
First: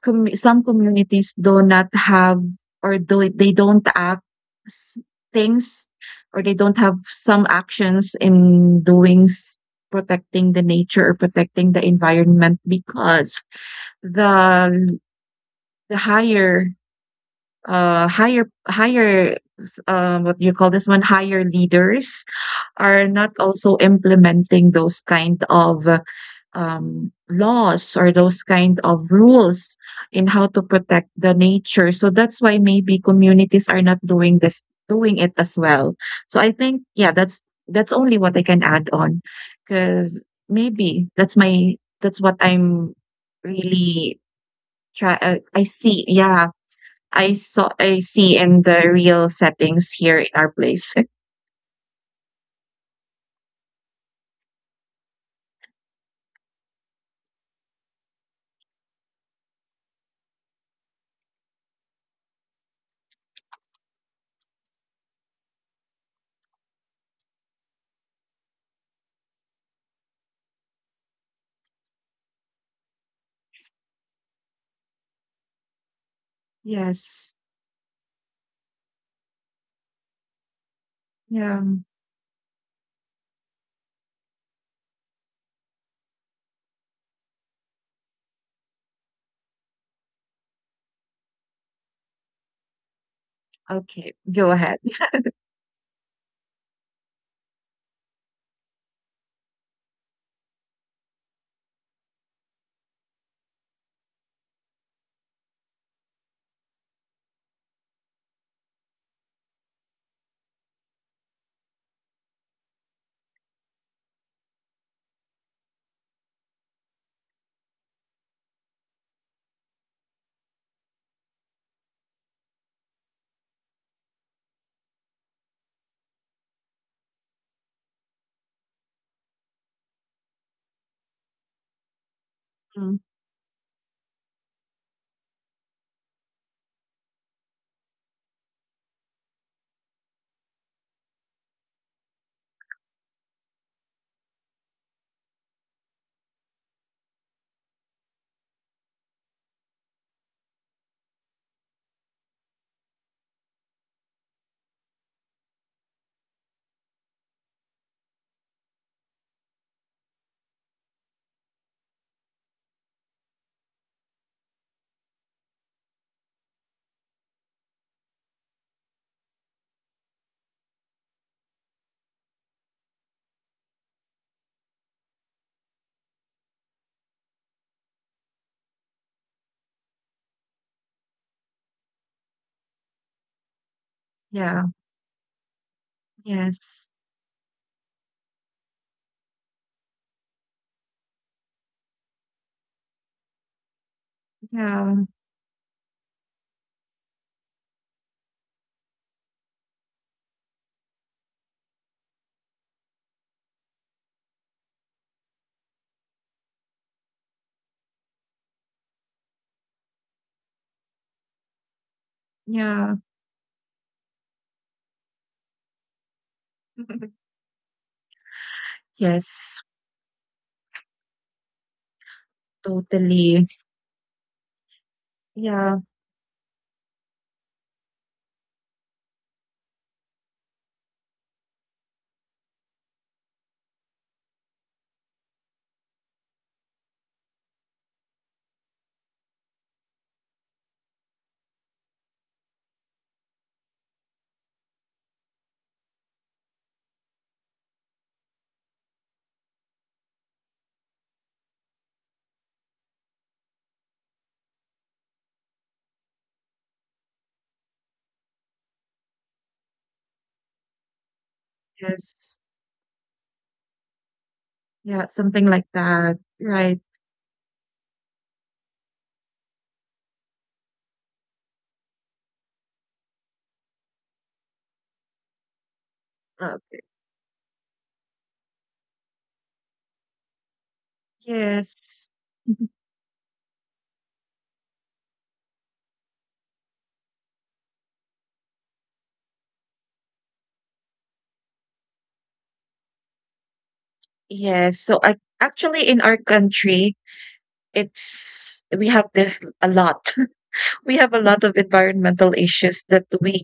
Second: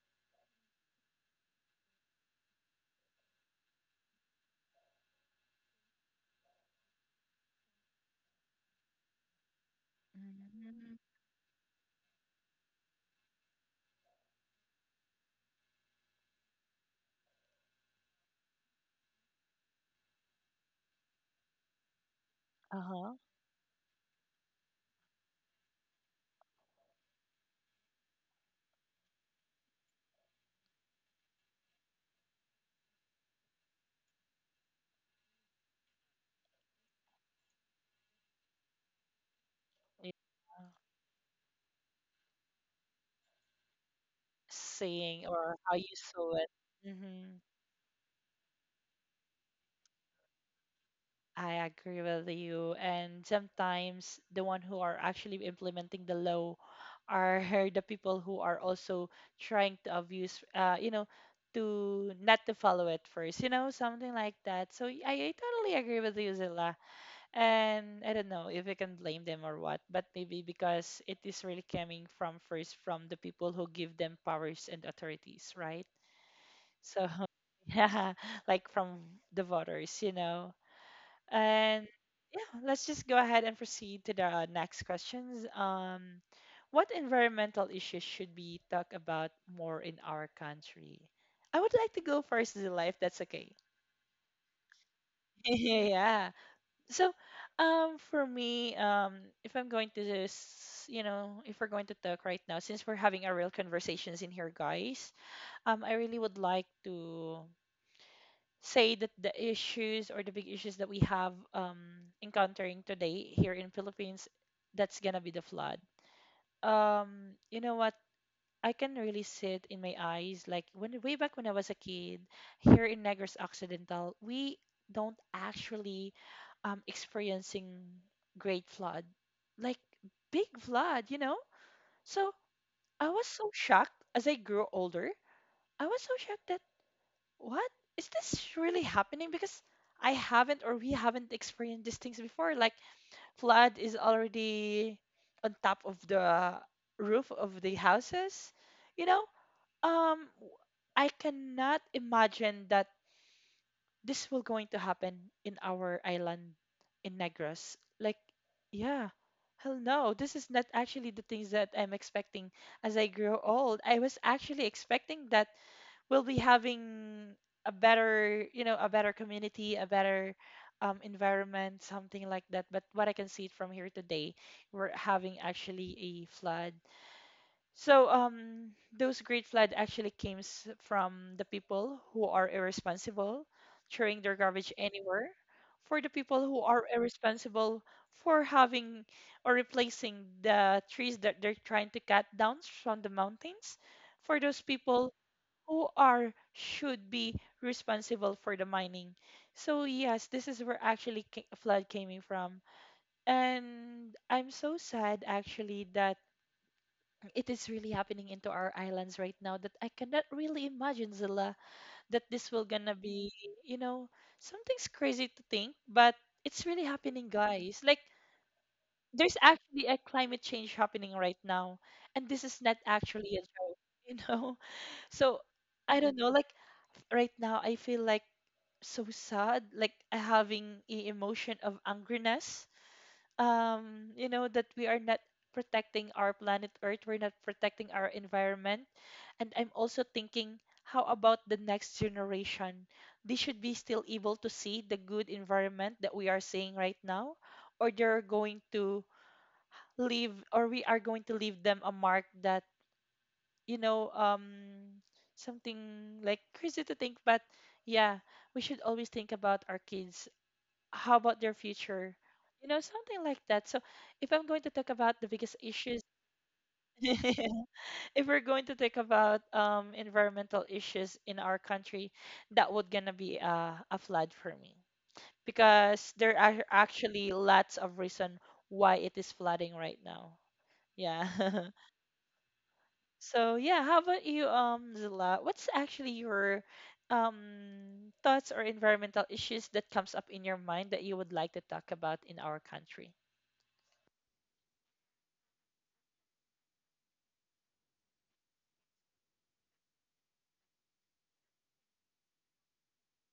Speaker 2: some communities do not have or do they don't act s- things or they don't have some actions in protecting the
Speaker 1: Mm.
Speaker 2: nature or protecting the environment because the the higher higher, um, what do you call this one, higher leaders are
Speaker 1: Uh-huh.
Speaker 2: not also implementing those kind of laws or those kind of rules in how to protect the nature. So that's why maybe communities are not doing this doing it as well. So I think yeah, that's only what I can add on
Speaker 1: Yeah.
Speaker 2: because maybe that's my that's what I'm really try.
Speaker 1: Saying or
Speaker 2: I
Speaker 1: how you
Speaker 2: see.
Speaker 1: saw
Speaker 2: Yeah,
Speaker 1: it.
Speaker 2: I
Speaker 1: Mm-hmm.
Speaker 2: saw. I see in the real settings here in our place.
Speaker 1: I agree with you. And sometimes the one who are actually implementing the law are the people who are also trying to abuse, to not to follow it first, something like that. So I totally agree with you, Zilla. And I don't know if we can blame them or what, but maybe because it is really coming from first from the people who give them powers and authorities, right? So
Speaker 2: Yes.
Speaker 1: yeah, like from the voters,
Speaker 2: Yeah.
Speaker 1: And yeah, let's just go ahead and proceed to the next questions. What environmental issues should we talk about more in our country? I would like to go first, Zila, if that's okay.
Speaker 2: Okay. Go ahead.
Speaker 1: Yeah. So, um, for me, um, if I'm going to just, if we're going to talk right now, since we're having a real conversations in here, guys, I really would like to say that the issues or the big issues that we have encountering today here in Philippines, that's gonna be the flood. You know what? I can really see it in my eyes. Like when way back when I was a kid, here in Negros Occidental, we don't actually experiencing great flood, like big flood, you know. So
Speaker 2: Mm.
Speaker 1: I was so shocked as I grew older. I was so shocked that, what, is this really happening? Because I haven't, or we haven't experienced these things before. Like, flood is already on top of the roof of the houses. You know, um, w- I cannot imagine that this will going to happen in our island in Negros. Like, yeah, hell no. This is not actually the things that I'm expecting as I grow old. I was actually expecting that we'll be having a better, a better community, a better environment, something like that. But what I can see from here today, we're having actually a flood. so um those great flood actually from the people who are irresponsible, throwing their
Speaker 2: Yeah.
Speaker 1: garbage anywhere, for the people who
Speaker 2: Yes.
Speaker 1: are irresponsible for having or replacing the trees that they're trying to cut down from the mountains, for those
Speaker 2: Yeah.
Speaker 1: people who are should be responsible for the mining. So yes, this is where flood came in from. And I'm so sad actually that it is really happening into our islands right now, that I cannot really imagine, Zilla, that this will
Speaker 2: Yeah.
Speaker 1: gonna be, you know, something's crazy to think, but it's really happening, guys. Like, there's
Speaker 2: Yes,
Speaker 1: actually a climate change happening right now, and this is not actually
Speaker 2: totally.
Speaker 1: a joke, you know. So,
Speaker 2: Yeah,
Speaker 1: I don't know, like, right now I feel like so sad, like having a emotion of angriness. You know that we are not protecting our planet Earth, we're not protecting our environment. And I'm also thinking, how about the next generation? They should be still able to see the good environment that we are seeing right now, or they're going to leave, or we are going to leave them a mark that, you know, um, something like crazy to think, but yeah, we should always think about our kids. How about their future?
Speaker 2: yes.
Speaker 1: You know, something like that. So, if I'm going to talk
Speaker 2: Yeah,
Speaker 1: about the
Speaker 2: something like
Speaker 1: biggest issues,
Speaker 2: that, right.
Speaker 1: if we're going to talk about environmental issues in our country, that would gonna be a flood for me, because there
Speaker 2: Uh,
Speaker 1: are actually lots of reason why it is flooding right now. Yeah.
Speaker 2: yes.
Speaker 1: So yeah, how about you, Zila? What's actually your um thoughts or environmental issues that comes up in your mind that you would like to talk about in our country?
Speaker 2: Yes, so I actually, in our country, it's we have the a lot. We have a lot of environmental issues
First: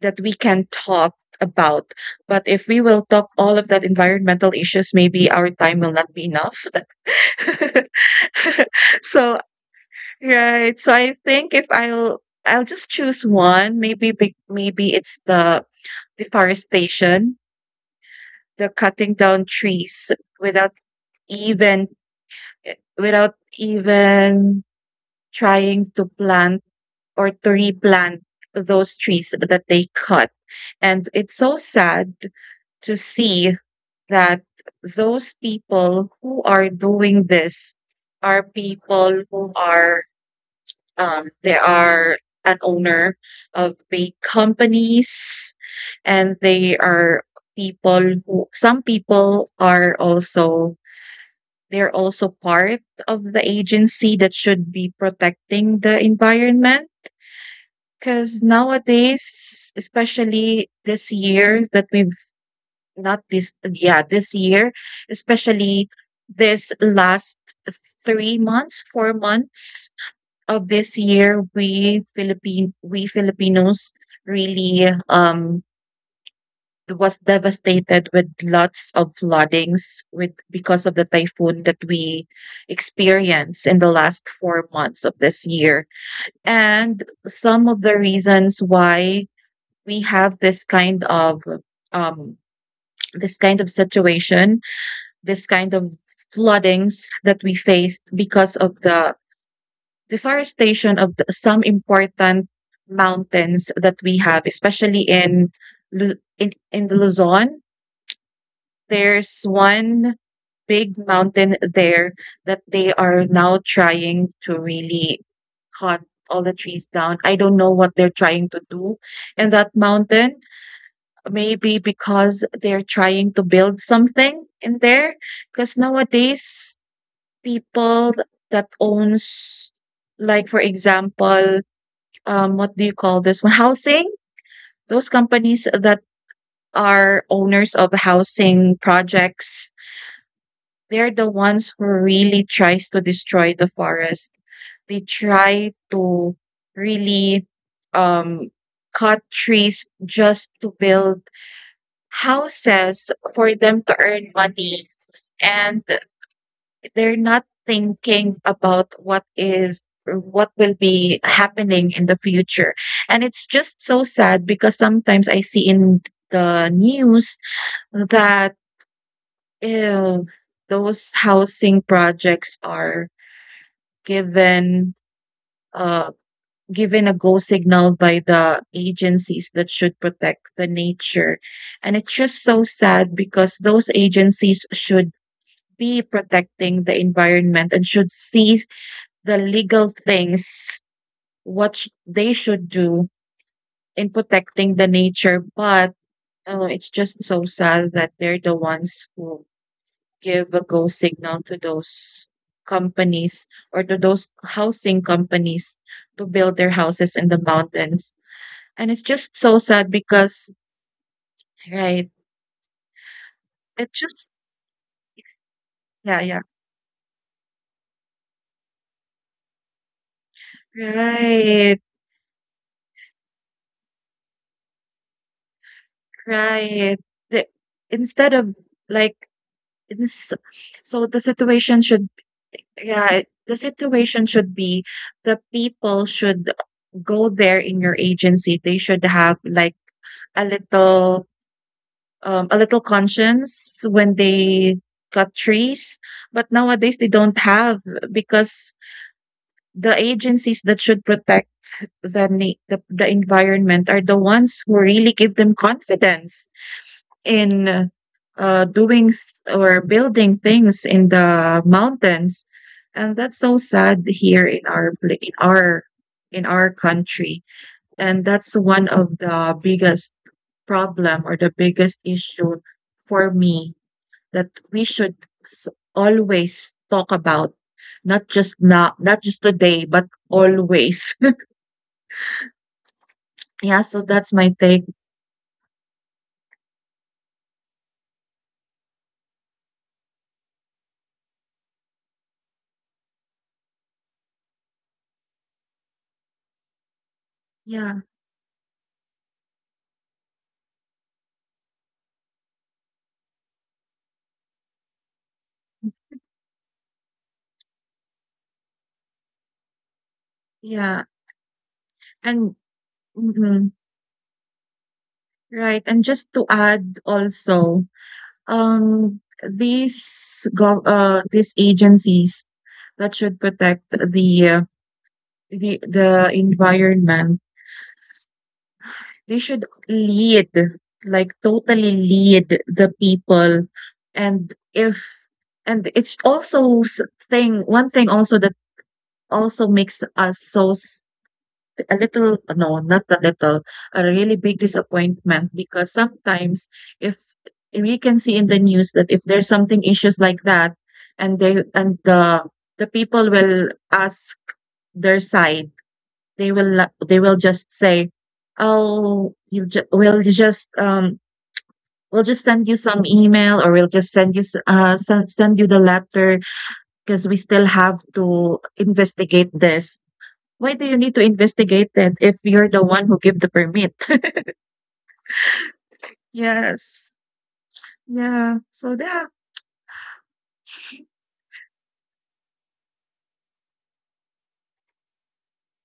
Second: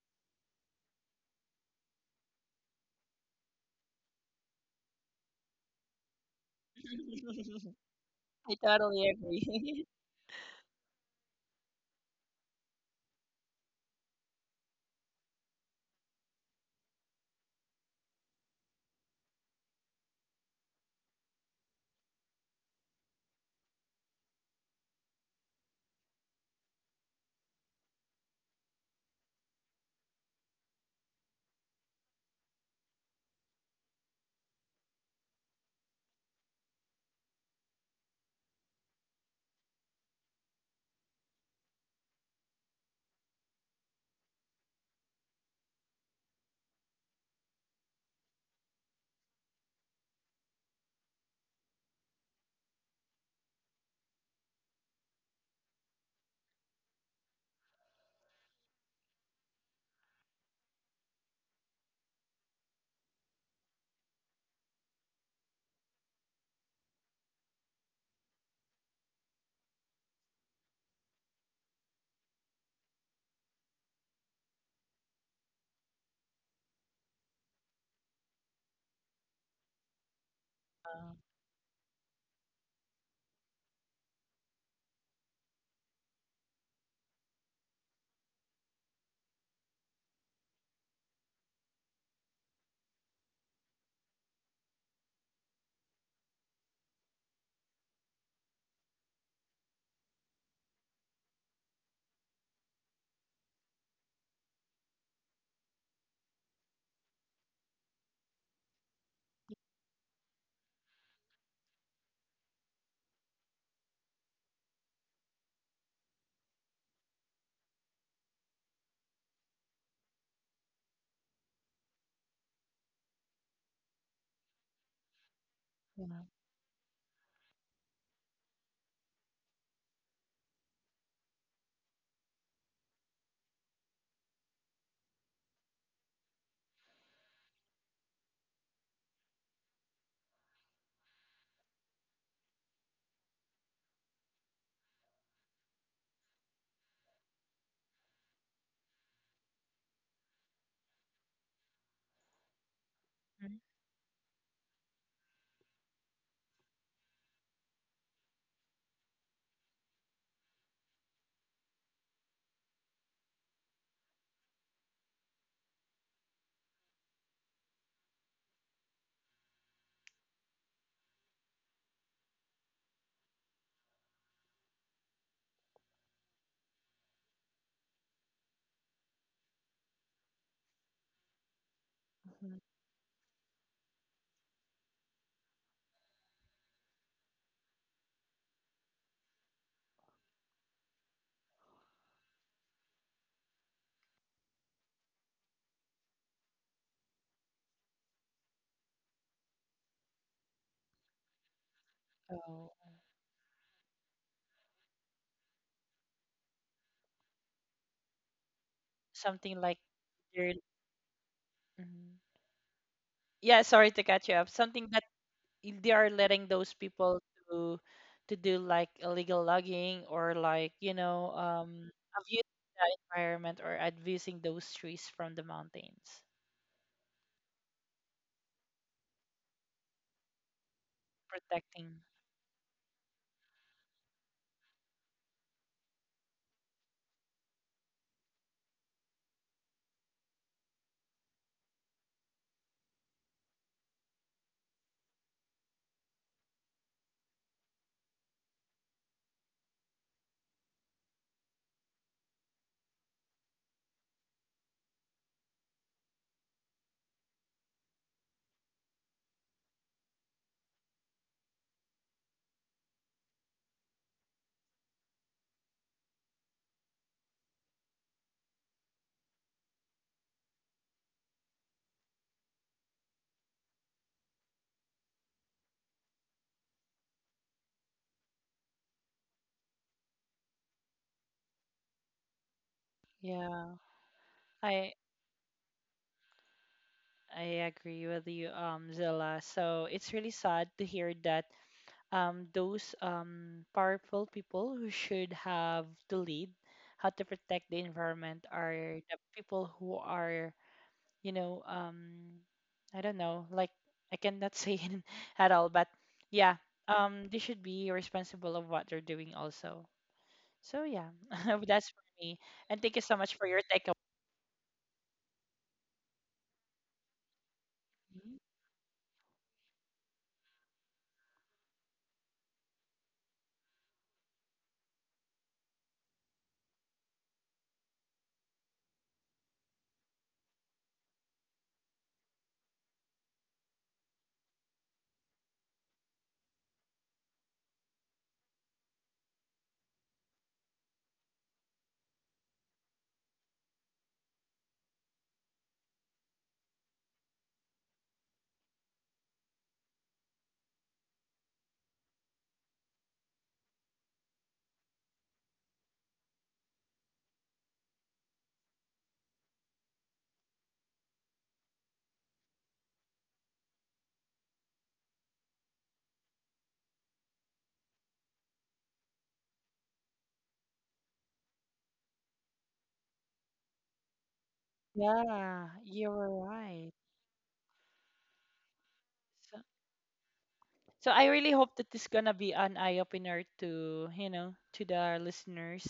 Speaker 2: that we can talk about, but if we will talk all of that environmental issues, maybe our time will not be enough.
Speaker 1: I totally
Speaker 2: So.
Speaker 1: agree.
Speaker 2: Right. So I think if I'll just choose one, maybe big, maybe it's the deforestation, the cutting down trees without even without even trying to plant or to replant those trees that they cut. And it's so sad to see that those people who are doing this are people who are, um, they are an owner of big companies and they are people who some people are also they're also part of the agency that should be protecting the environment because nowadays especially this year that we've not this yeah this year especially this last 3 months 4 months of this year, we Philippine we Filipinos really was devastated with lots of floodings with because of the
Speaker 1: Uh,
Speaker 2: typhoon that we experienced in the last 4 months of this year. And some of the reasons why we have um this kind of situation, this kind of floodings that we faced because of the deforestation of the, some important mountains that we have, especially in in Luzon. There's one big mountain there that they are now trying to really cut all the trees down. I don't know what they're trying to do in that mountain. Maybe because they're trying to build something in there. Because
Speaker 1: yeah.
Speaker 2: nowadays, people that owns, like for example, what do you call this one? Housing. Those companies that are owners of housing projects, they're the ones who really tries to destroy the forest. They try to really um, cut trees just to build houses for
Speaker 1: Mhm.
Speaker 2: them to earn money. And they're not thinking about what is or what will be happening in the future. And it's just so sad because sometimes I see in the news that ew, those housing projects are given uh given a go signal by the agencies that should protect the nature. And it's just
Speaker 1: Mhm.
Speaker 2: so sad because those agencies should be protecting the environment and should see the legal things, they should do in protecting the nature. But oh, it's just so sad that they're the ones who give a go signal to those
Speaker 1: Oh.
Speaker 2: companies or to those housing companies to build their houses in the mountains. And it's just so
Speaker 1: Something like
Speaker 2: sad because,
Speaker 1: they're.
Speaker 2: right,
Speaker 1: Mhm. Yeah, sorry
Speaker 2: it
Speaker 1: to catch
Speaker 2: just,
Speaker 1: you up. Something that they are
Speaker 2: yeah, yeah,
Speaker 1: letting those people to to do like illegal logging, or like,
Speaker 2: right,
Speaker 1: abuse the environment or abusing those trees from the mountains.
Speaker 2: right. The, instead of like, ins- so the situation
Speaker 1: Protecting.
Speaker 2: should. Yeah, the situation should be the people should go there in your agency. They should have like a little a little conscience when they cut trees. But nowadays they don't have because the agencies that should protect the environment are the ones who really give them confidence in or building things in the mountains, and that's so sad here in our in our country, and that's one of the biggest problem or the biggest issue for me that we should s- always talk about, not just now, not just today, but always.
Speaker 1: Yeah.
Speaker 2: Yeah, so that's my take.
Speaker 1: I I agree with you, Zilla. So it's really sad to hear that those powerful people who should have the lead how to protect the
Speaker 2: Yeah,
Speaker 1: environment are the people who are, you know um, I don't know, like, I cannot say it at all, but yeah, they should be responsible of what they're doing also. So
Speaker 2: yeah,
Speaker 1: yeah, that's for me,
Speaker 2: and
Speaker 1: and thank you so much for your
Speaker 2: mhm.
Speaker 1: takeaway.
Speaker 2: Right, and just to add also, these gov these agencies that should protect the the environment, they should lead, like totally lead the people. And if, and it's also s- thing one thing also that also makes us so a little no, not a little, a really big disappointment because sometimes if we can see in the news that if there's something issues like that and they and the people will ask their side, they will just say, "Oh, we'll just send you some email or we'll just send you send you the letter because we still have to investigate this." Why do you need to investigate it if you're the one who give the permit?
Speaker 1: Yeah, you're right.
Speaker 2: Yes. Yeah. So that,
Speaker 1: So I really hope that this gonna be an eye opener to, you know, to the listeners,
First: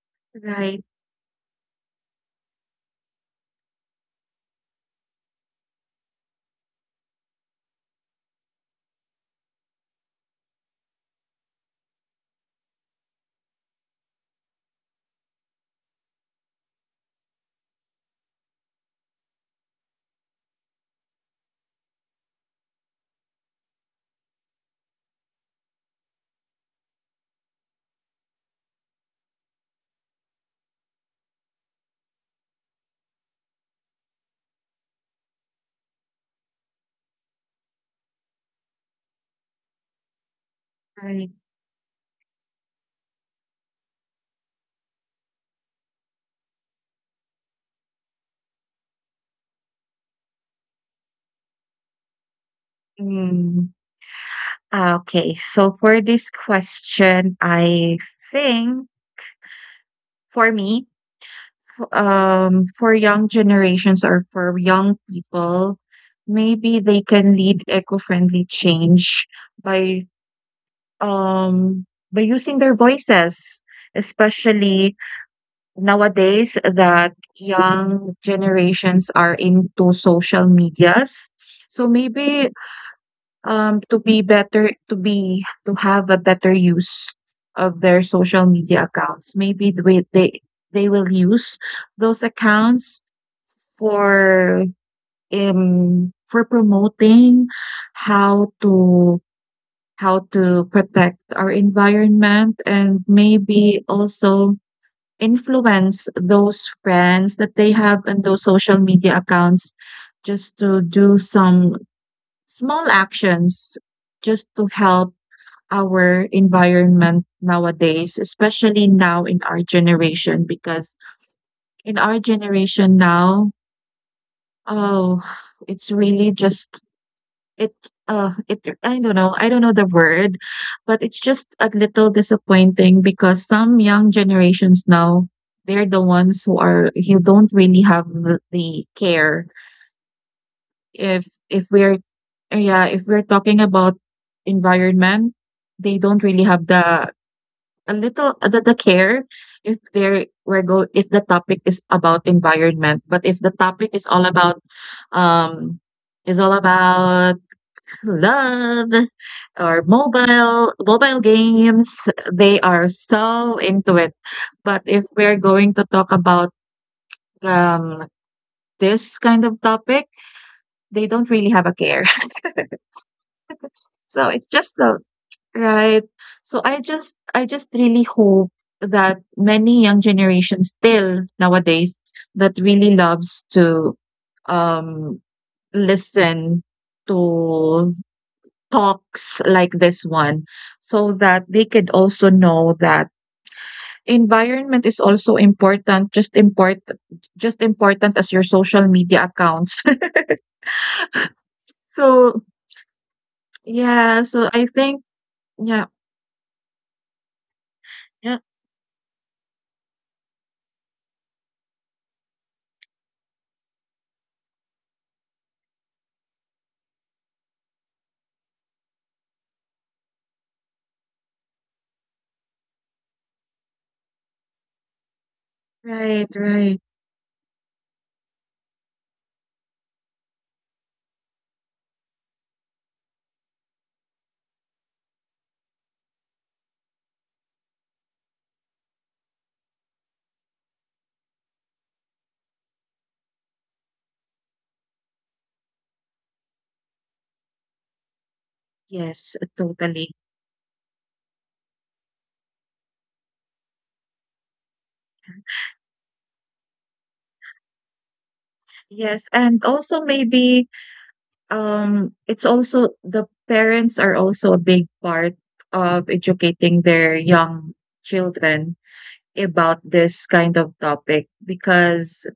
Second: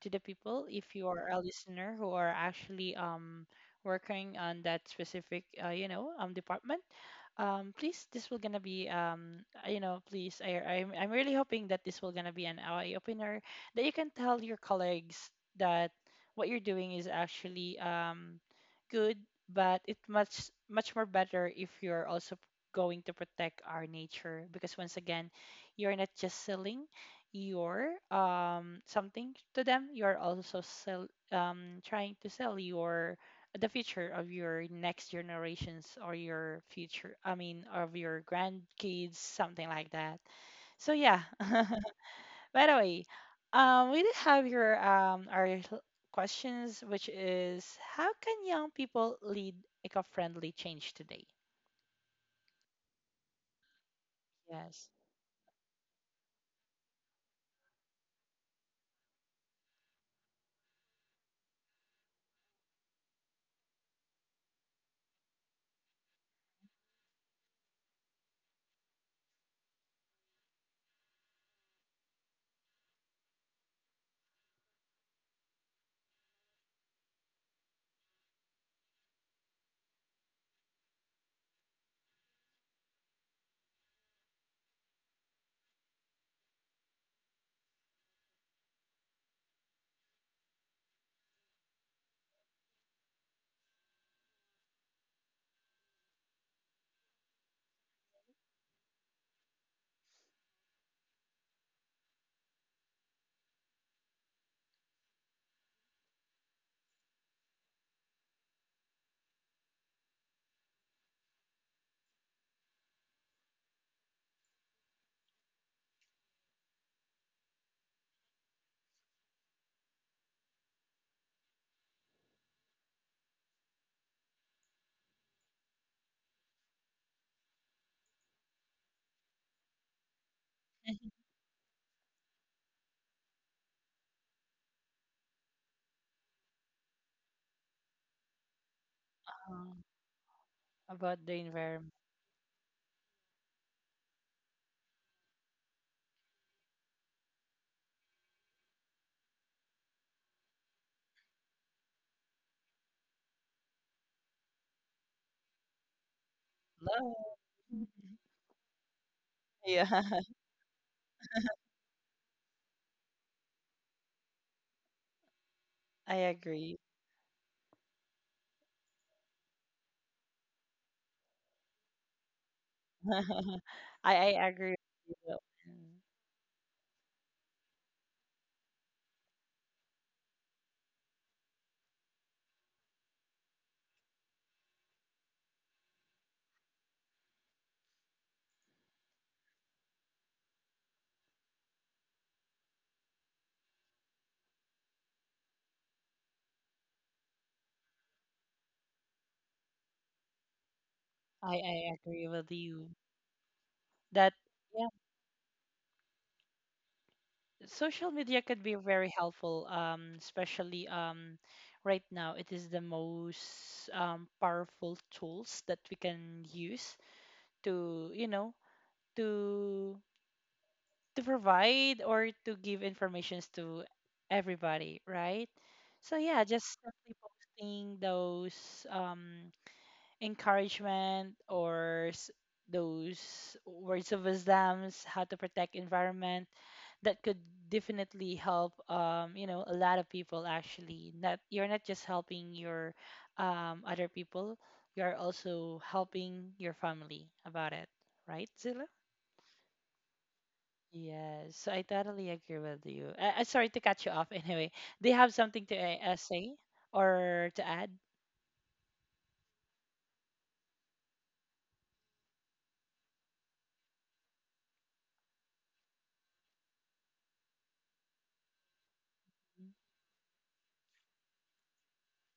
Speaker 1: to the people.
Speaker 2: right,
Speaker 1: If you are a listener who are actually working on that specific department, please, this will gonna be please, I'm really hoping that this will gonna be an eye opener that you can tell your colleagues that what you're doing is actually good, but it much much more better if you're also going to protect our nature. Because once again, you're not just selling your something to them, you're also sell trying to sell your, the future of your next generations, or your future, I mean, of your grandkids, something like that. So yeah.
Speaker 2: right.
Speaker 1: By the way, we did have your our l- questions, which is, how can young people lead eco-friendly change today?
Speaker 2: Mm.
Speaker 1: Yes.
Speaker 2: Ah, okay. So for this question, I think for me, for young generations or for young people, maybe they can lead eco-friendly change by um by using their voices, especially nowadays that young generations are into social medias. So maybe to be better to be to have a better use of their social media accounts, maybe they they will use those accounts for for promoting how to how to protect our environment and maybe also influence those friends that they have in those social media accounts just to do some small actions just to help our environment nowadays, especially now in our generation, because in our generation now, oh, it's really just it it I don't know. I don't know the word, but it's just a little disappointing because some young generations now, they're the ones who are who don't really have the care.
Speaker 1: Mhm. About
Speaker 2: If
Speaker 1: the
Speaker 2: if
Speaker 1: environment.
Speaker 2: we're yeah, if we're talking about environment, they don't really have the a little the care if there we're go if the topic is about environment. But if the topic um is all
Speaker 1: Love.
Speaker 2: about love or
Speaker 1: Yeah.
Speaker 2: mobile games they are so into it but if we're going to talk
Speaker 1: I
Speaker 2: about
Speaker 1: agree.
Speaker 2: um, this kind of topic they don't really have a care. So
Speaker 1: I
Speaker 2: it's
Speaker 1: agree
Speaker 2: just the
Speaker 1: with you.
Speaker 2: right so I just really hope that many young generations still nowadays that really loves to um listen to talks like this one so that they could also know that environment is also important, just important as your social media accounts.
Speaker 1: I agree
Speaker 2: So,
Speaker 1: with you
Speaker 2: yeah,
Speaker 1: that
Speaker 2: so I
Speaker 1: yeah,
Speaker 2: think yeah,
Speaker 1: social
Speaker 2: yeah,
Speaker 1: media could be very helpful. Especially right now it is the most powerful tools that we can use to, to to provide or to give informations to everybody, right? So
Speaker 2: right,
Speaker 1: yeah, just
Speaker 2: right.
Speaker 1: simply posting those um, encouragement or those words of wisdoms, how to protect environment, that could definitely help, a lot of people actually. Not, you're not just helping your other people, you're also helping your family about it, right, Zilla?
Speaker 2: Yes, totally.
Speaker 1: Yes, so I totally agree with you. Sorry to cut you off anyway. They have something to say or to add?
Speaker 2: Yes, and also maybe it's also the parents are also a big part of educating their young children about this kind of topic because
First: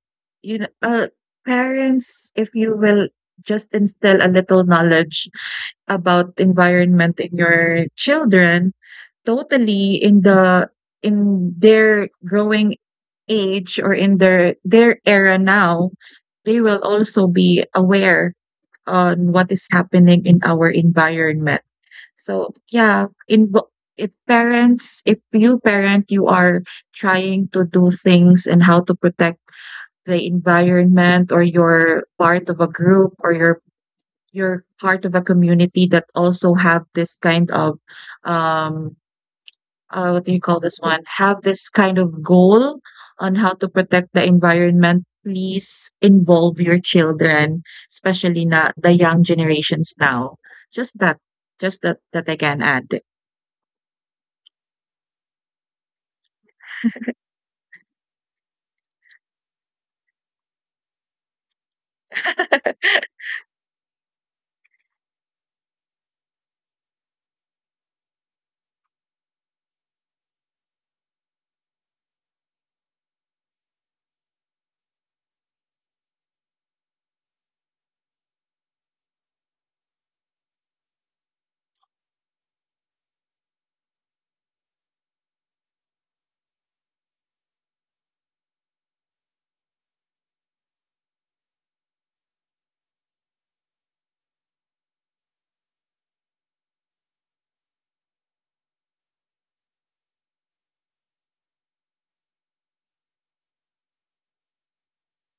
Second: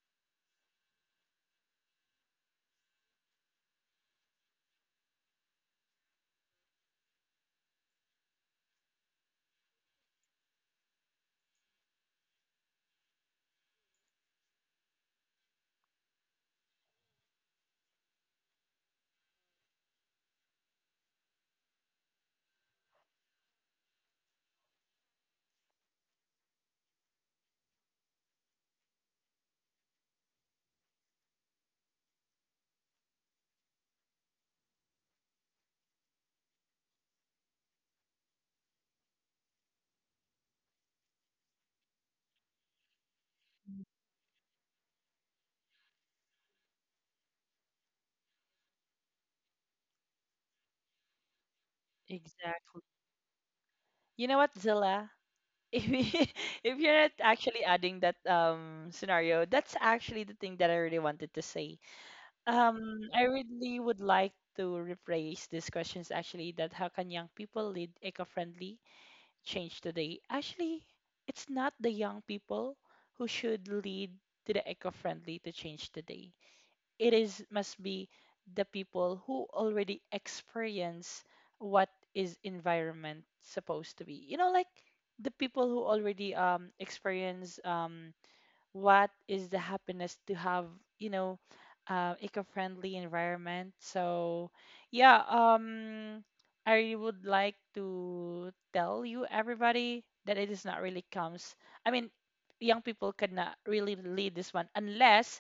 Speaker 2: you know parents if you will just instill a little knowledge about environment in your children totally in the in their growing age or in their era now they will also be aware on what is happening in our environment so yeah, in if parents, if you parent, you are trying to do things and how to protect the environment or you're part of a group or you're part of a community that also have this kind of um what do you call this one? Have this kind of goal on how to protect the environment. Please involve your children, especially na the young generations now. Just that, just that that I can
Speaker 1: Exactly.
Speaker 2: add.
Speaker 1: You know what, Zilla? If you- if you're not actually adding that scenario, that's actually the thing that I really wanted to say. Um, I really would like to rephrase these questions actually, that how can young people lead eco-friendly change today. Actually, it's not the young people who should lead to the eco-friendly to change today. It is must be the people who already experience what is environment supposed to be. You know, like the people who already experience what is the happiness to have you know eco-friendly environment. So yeah um i would like to tell you everybody that it is not really comes I mean, young people cannot really lead this one unless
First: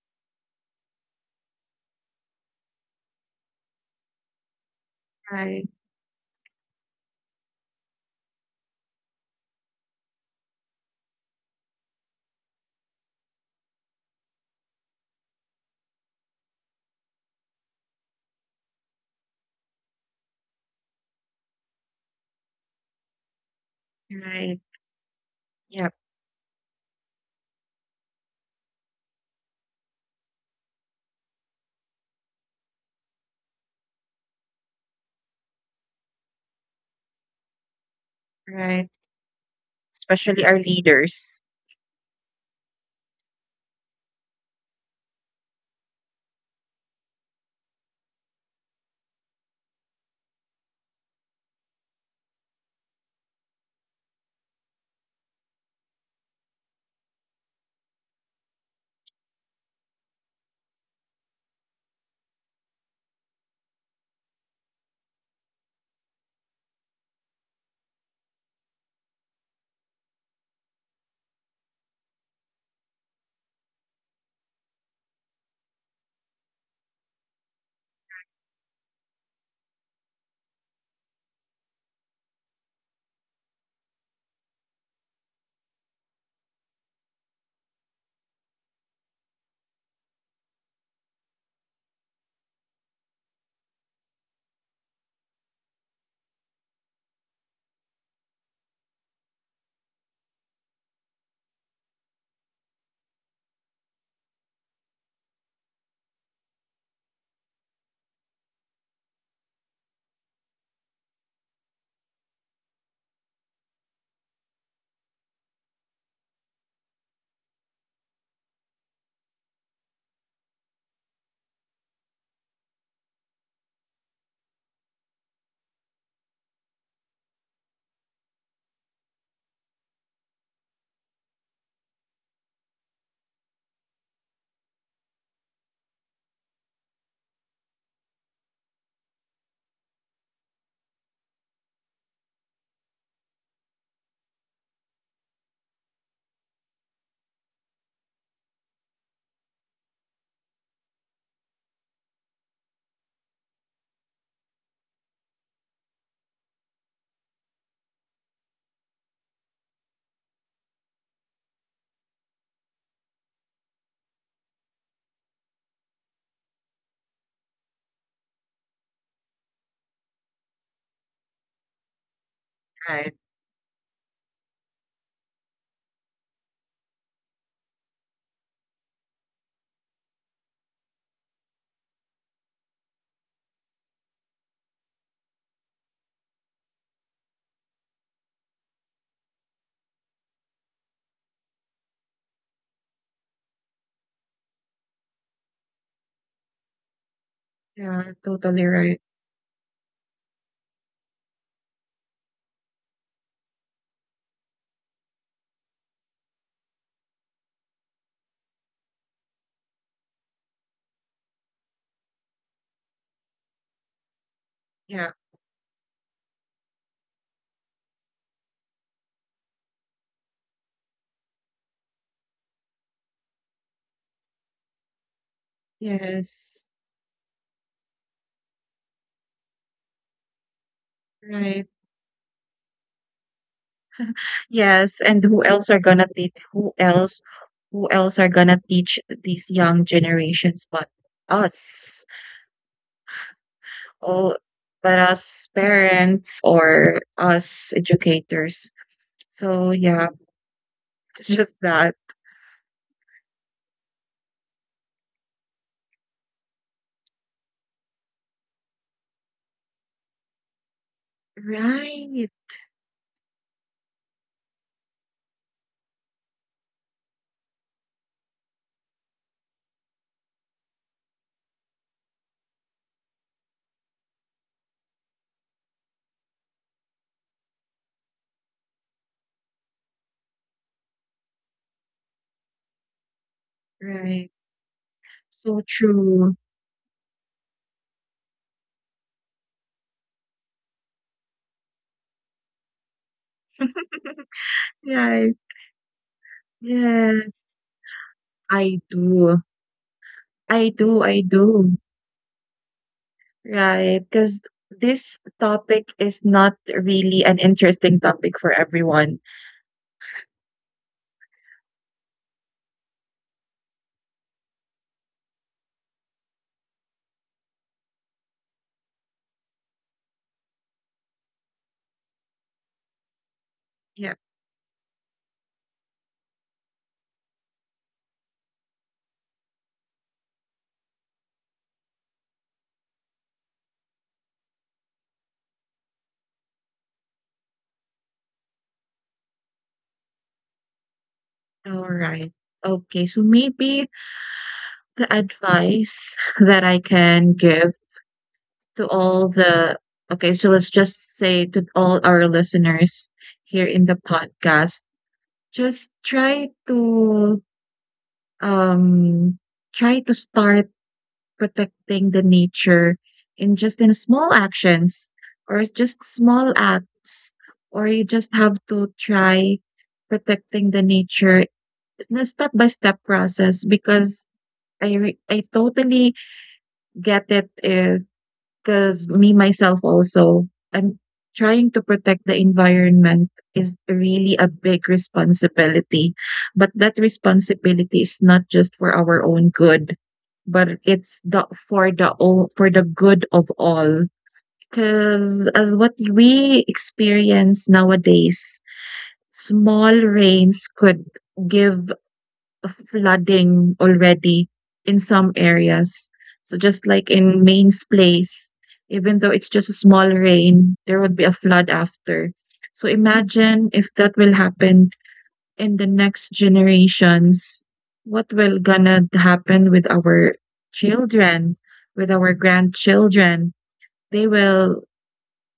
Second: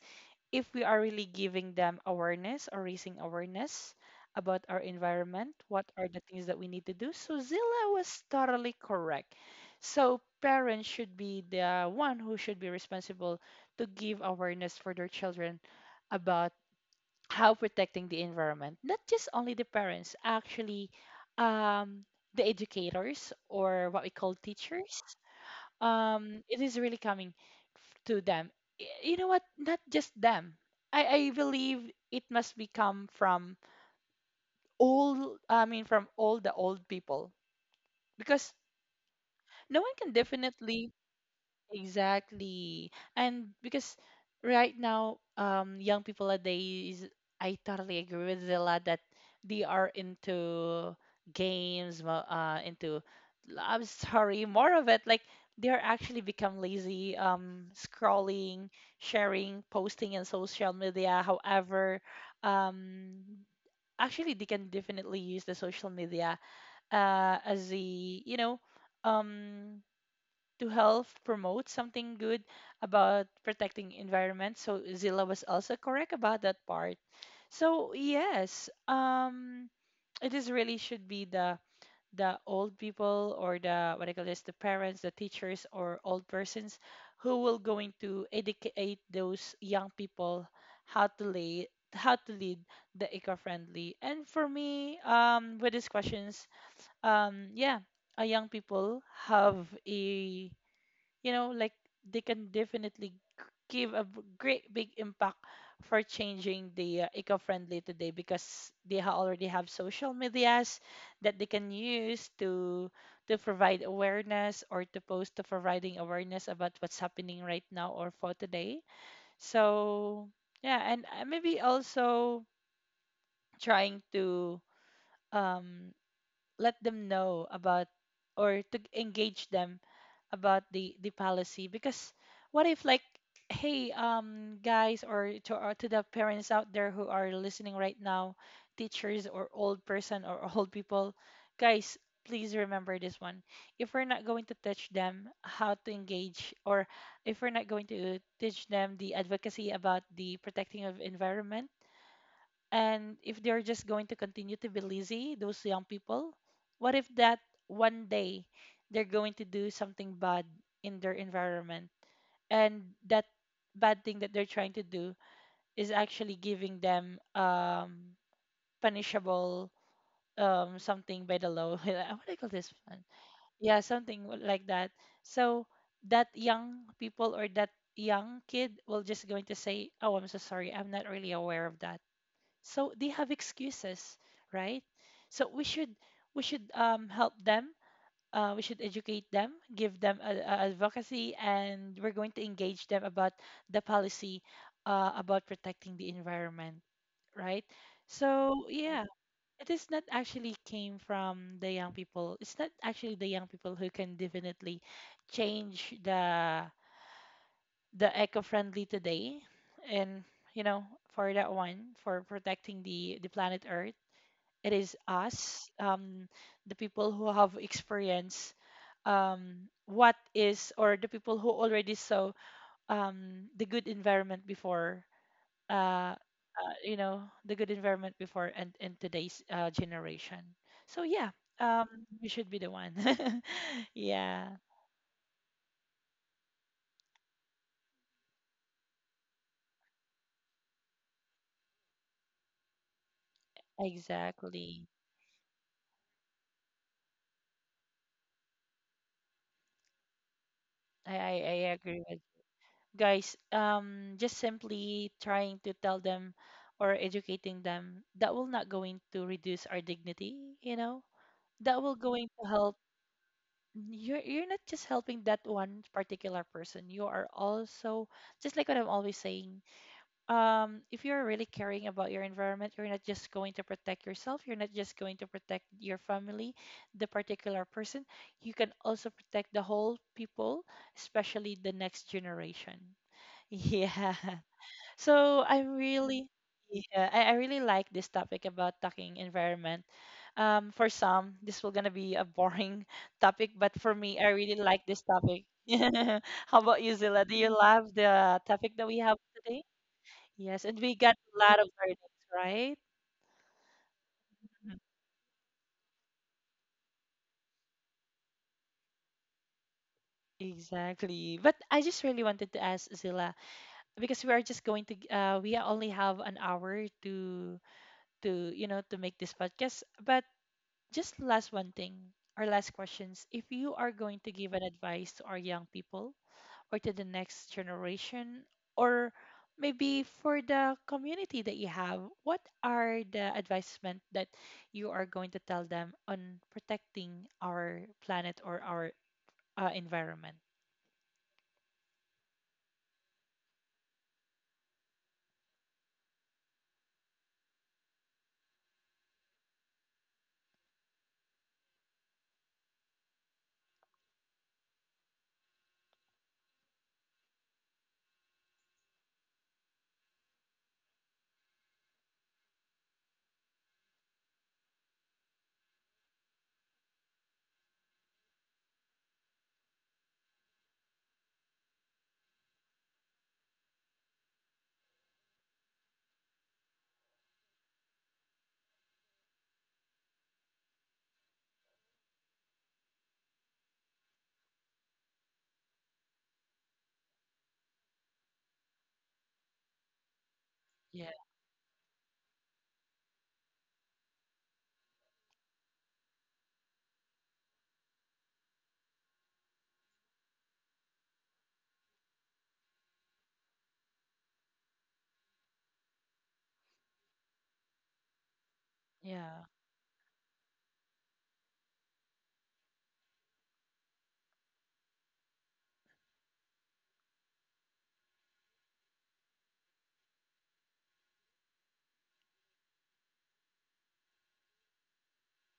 Speaker 1: if we are really giving them awareness or raising awareness about our environment.
Speaker 2: Right,
Speaker 1: What are the things that we need to do? So Zilla was totally correct. So parents should be the one who should be responsible to give awareness for their children about how protecting the environment. Not just only the parents, actually, um, the educators or what we call
Speaker 2: right.
Speaker 1: teachers,
Speaker 2: Yep,
Speaker 1: it is really coming to them. You know what, not just them. I believe it must be come from all. I mean, from all the old people, because
Speaker 2: right.
Speaker 1: no one can
Speaker 2: Especially our
Speaker 1: definitely.
Speaker 2: leaders.
Speaker 1: Exactly. And because right now, young people nowadays, I totally agree with Zilla that they are into games, into, I'm sorry, more of it. Like they are actually become lazy, scrolling, sharing, posting in social media. However, um, actually they can definitely use the social media, as a, um, to help promote something good about protecting environment. So Zilla was also correct about that part. So yes, it is really should be the old people, or the what I call this, the parents, the teachers, or old persons who will going to educate those young people how to lay, how to lead the eco-friendly. And for me, with these questions, um, yeah, young people have a, you know, like, they can definitely give a great big impact for changing the eco-friendly today, because they already have social medias that they can use to provide awareness, or to post, to providing awareness about what's happening right now or for today. So yeah, and maybe also trying to, um let them know about, or to engage them about the policy. Because what if, like, hey, guys, or to, or to the parents out there who are listening right now, teachers or old person or old people, guys, please remember this one. If we're not going to teach them how to engage, or if we're not going to teach them the advocacy about the protecting of environment, and if they're just going to continue to be lazy, those young people, what if that one day they're going to do something bad in their environment? And that bad thing that they're trying to do is actually giving them, punishable, something by the law. What do you call this one?
Speaker 2: Right.
Speaker 1: Yeah, something like that. So that young people, or that young kid, will just going to say, "Oh, I'm so sorry. I'm not really aware of that." So they have excuses, right? So we should, help them. We should educate them, give them a advocacy, and we're going to engage them about the policy, about protecting the environment, right?
Speaker 2: Yeah,
Speaker 1: So
Speaker 2: totally
Speaker 1: yeah,
Speaker 2: right.
Speaker 1: it is not actually came from the young people. It's not actually the young people who can definitely change the eco-friendly today. And, you know, for that one, for protecting the planet Earth, it is
Speaker 2: Yeah.
Speaker 1: us, the people who have experienced, what is, or the people who already saw, the good environment before, uh,
Speaker 2: Yes.
Speaker 1: you know, the good environment before, and in today's generation. So, yeah,
Speaker 2: Right.
Speaker 1: um, we should be the one. Yeah,
Speaker 2: Yes, and who else are gonna teach these young generations but us? Oh,
Speaker 1: exactly.
Speaker 2: but us parents or us educators. So yeah,
Speaker 1: I, I,
Speaker 2: it's
Speaker 1: I
Speaker 2: just that.
Speaker 1: agree with guys. Just simply trying to tell them or educating them, that will not going to reduce our dignity, you know. That will going
Speaker 2: Right,
Speaker 1: to help. You're not just helping that one particular person, you are also, just like what I'm always saying, if you're really caring about your environment, you're not just going to protect yourself, you're not just going to protect your family, the particular person, you can also protect the whole people, especially the next generation. Yeah.
Speaker 2: right.
Speaker 1: So I
Speaker 2: So
Speaker 1: really,
Speaker 2: true.
Speaker 1: yeah, I really like this topic about talking environment. For some, this will gonna be a boring topic, but for me, I really like this
Speaker 2: Right.
Speaker 1: topic. How about you, Zilla? Do you
Speaker 2: Yes.
Speaker 1: love the topic
Speaker 2: I
Speaker 1: that we have
Speaker 2: do.
Speaker 1: today? Yes,
Speaker 2: I
Speaker 1: and we
Speaker 2: do,
Speaker 1: got
Speaker 2: I
Speaker 1: a lot of
Speaker 2: do.
Speaker 1: learnings, right?
Speaker 2: Right? Because
Speaker 1: Mhm.
Speaker 2: this topic is not really an interesting topic for everyone.
Speaker 1: Exactly. But I just really wanted to ask Zilla, because we are just going to we only have an hour to, you know, to make this podcast, but just last one thing, or last questions. If you are
Speaker 2: Yeah.
Speaker 1: going to give an advice to our young people, or to the next generation, or maybe for the community that you have, what are the advisement that you are going to tell them on protecting our planet or our, environment?
Speaker 2: Alright. Okay, so maybe the advice that I can give to all the okay, so let's just say to all our listeners here in the podcast, just try to um try to start protecting the nature in just in small actions or just small acts or you just have to try protecting the nature in a step by step process because I totally get it if because me, myself, also, I'm trying to protect the environment is really a big responsibility. But that responsibility is not just for our own good, but
Speaker 1: Yeah.
Speaker 2: it's the for the good of all. Because as what we experience nowadays, small rains could give flooding already in some areas. So just like in Maine's place, even though
Speaker 1: Yeah.
Speaker 2: it's just a small rain, there would be a flood after. So imagine if that will happen in the next generations, what will gonna happen with our children, with our grandchildren? They will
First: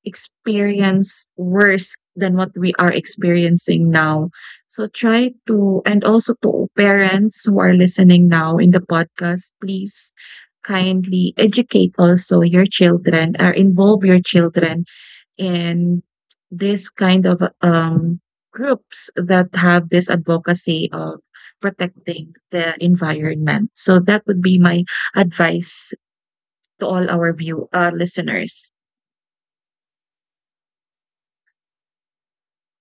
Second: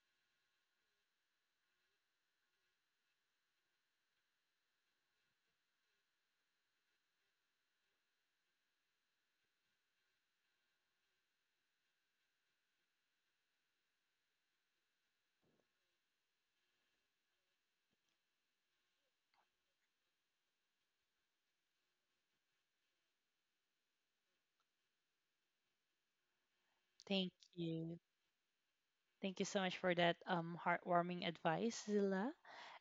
Speaker 2: experience worse than what we are experiencing now. So try to, and also to parents who are listening now in the podcast, please kindly educate also your children or involve your children in this kind of groups that have this advocacy of protecting the environment. So that would be my advice to all our
Speaker 1: Thank
Speaker 2: view
Speaker 1: you.
Speaker 2: listeners.
Speaker 1: Thank you so much for that heartwarming advice, Zilla.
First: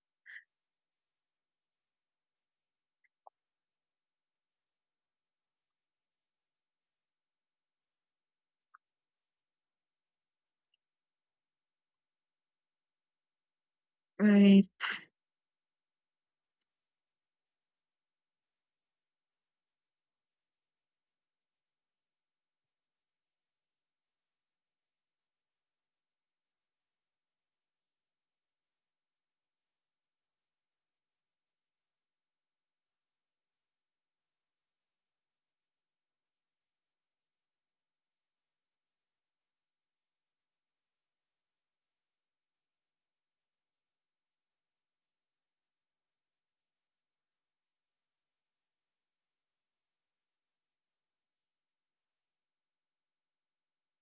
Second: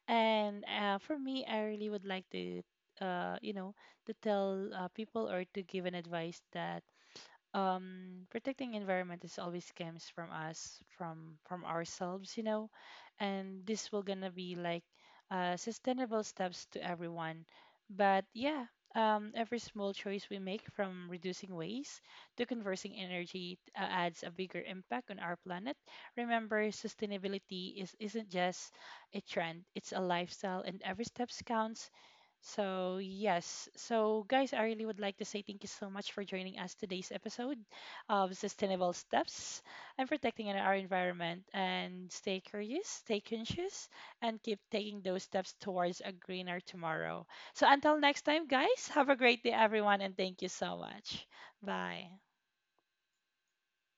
Speaker 1: And for me, I really would like to, you know, to tell people, or to give an advice that, protecting environment is always comes from us, from ourselves, you know, and this will gonna be
Speaker 2: Right.
Speaker 1: like sustainable steps to everyone. But yeah, every small choice we make, from reducing waste to conversing energy, adds a bigger impact on our planet. Remember, sustainability is isn't just a trend, it's a lifestyle, and every steps counts. So, yes. So, guys, I really would like to say thank you so much for joining us today's episode of Sustainable Steps and protecting our environment. And stay curious, stay conscious, and keep taking those steps towards a greener tomorrow. So, until next time, guys, have a great day, everyone, and thank you so much. Bye.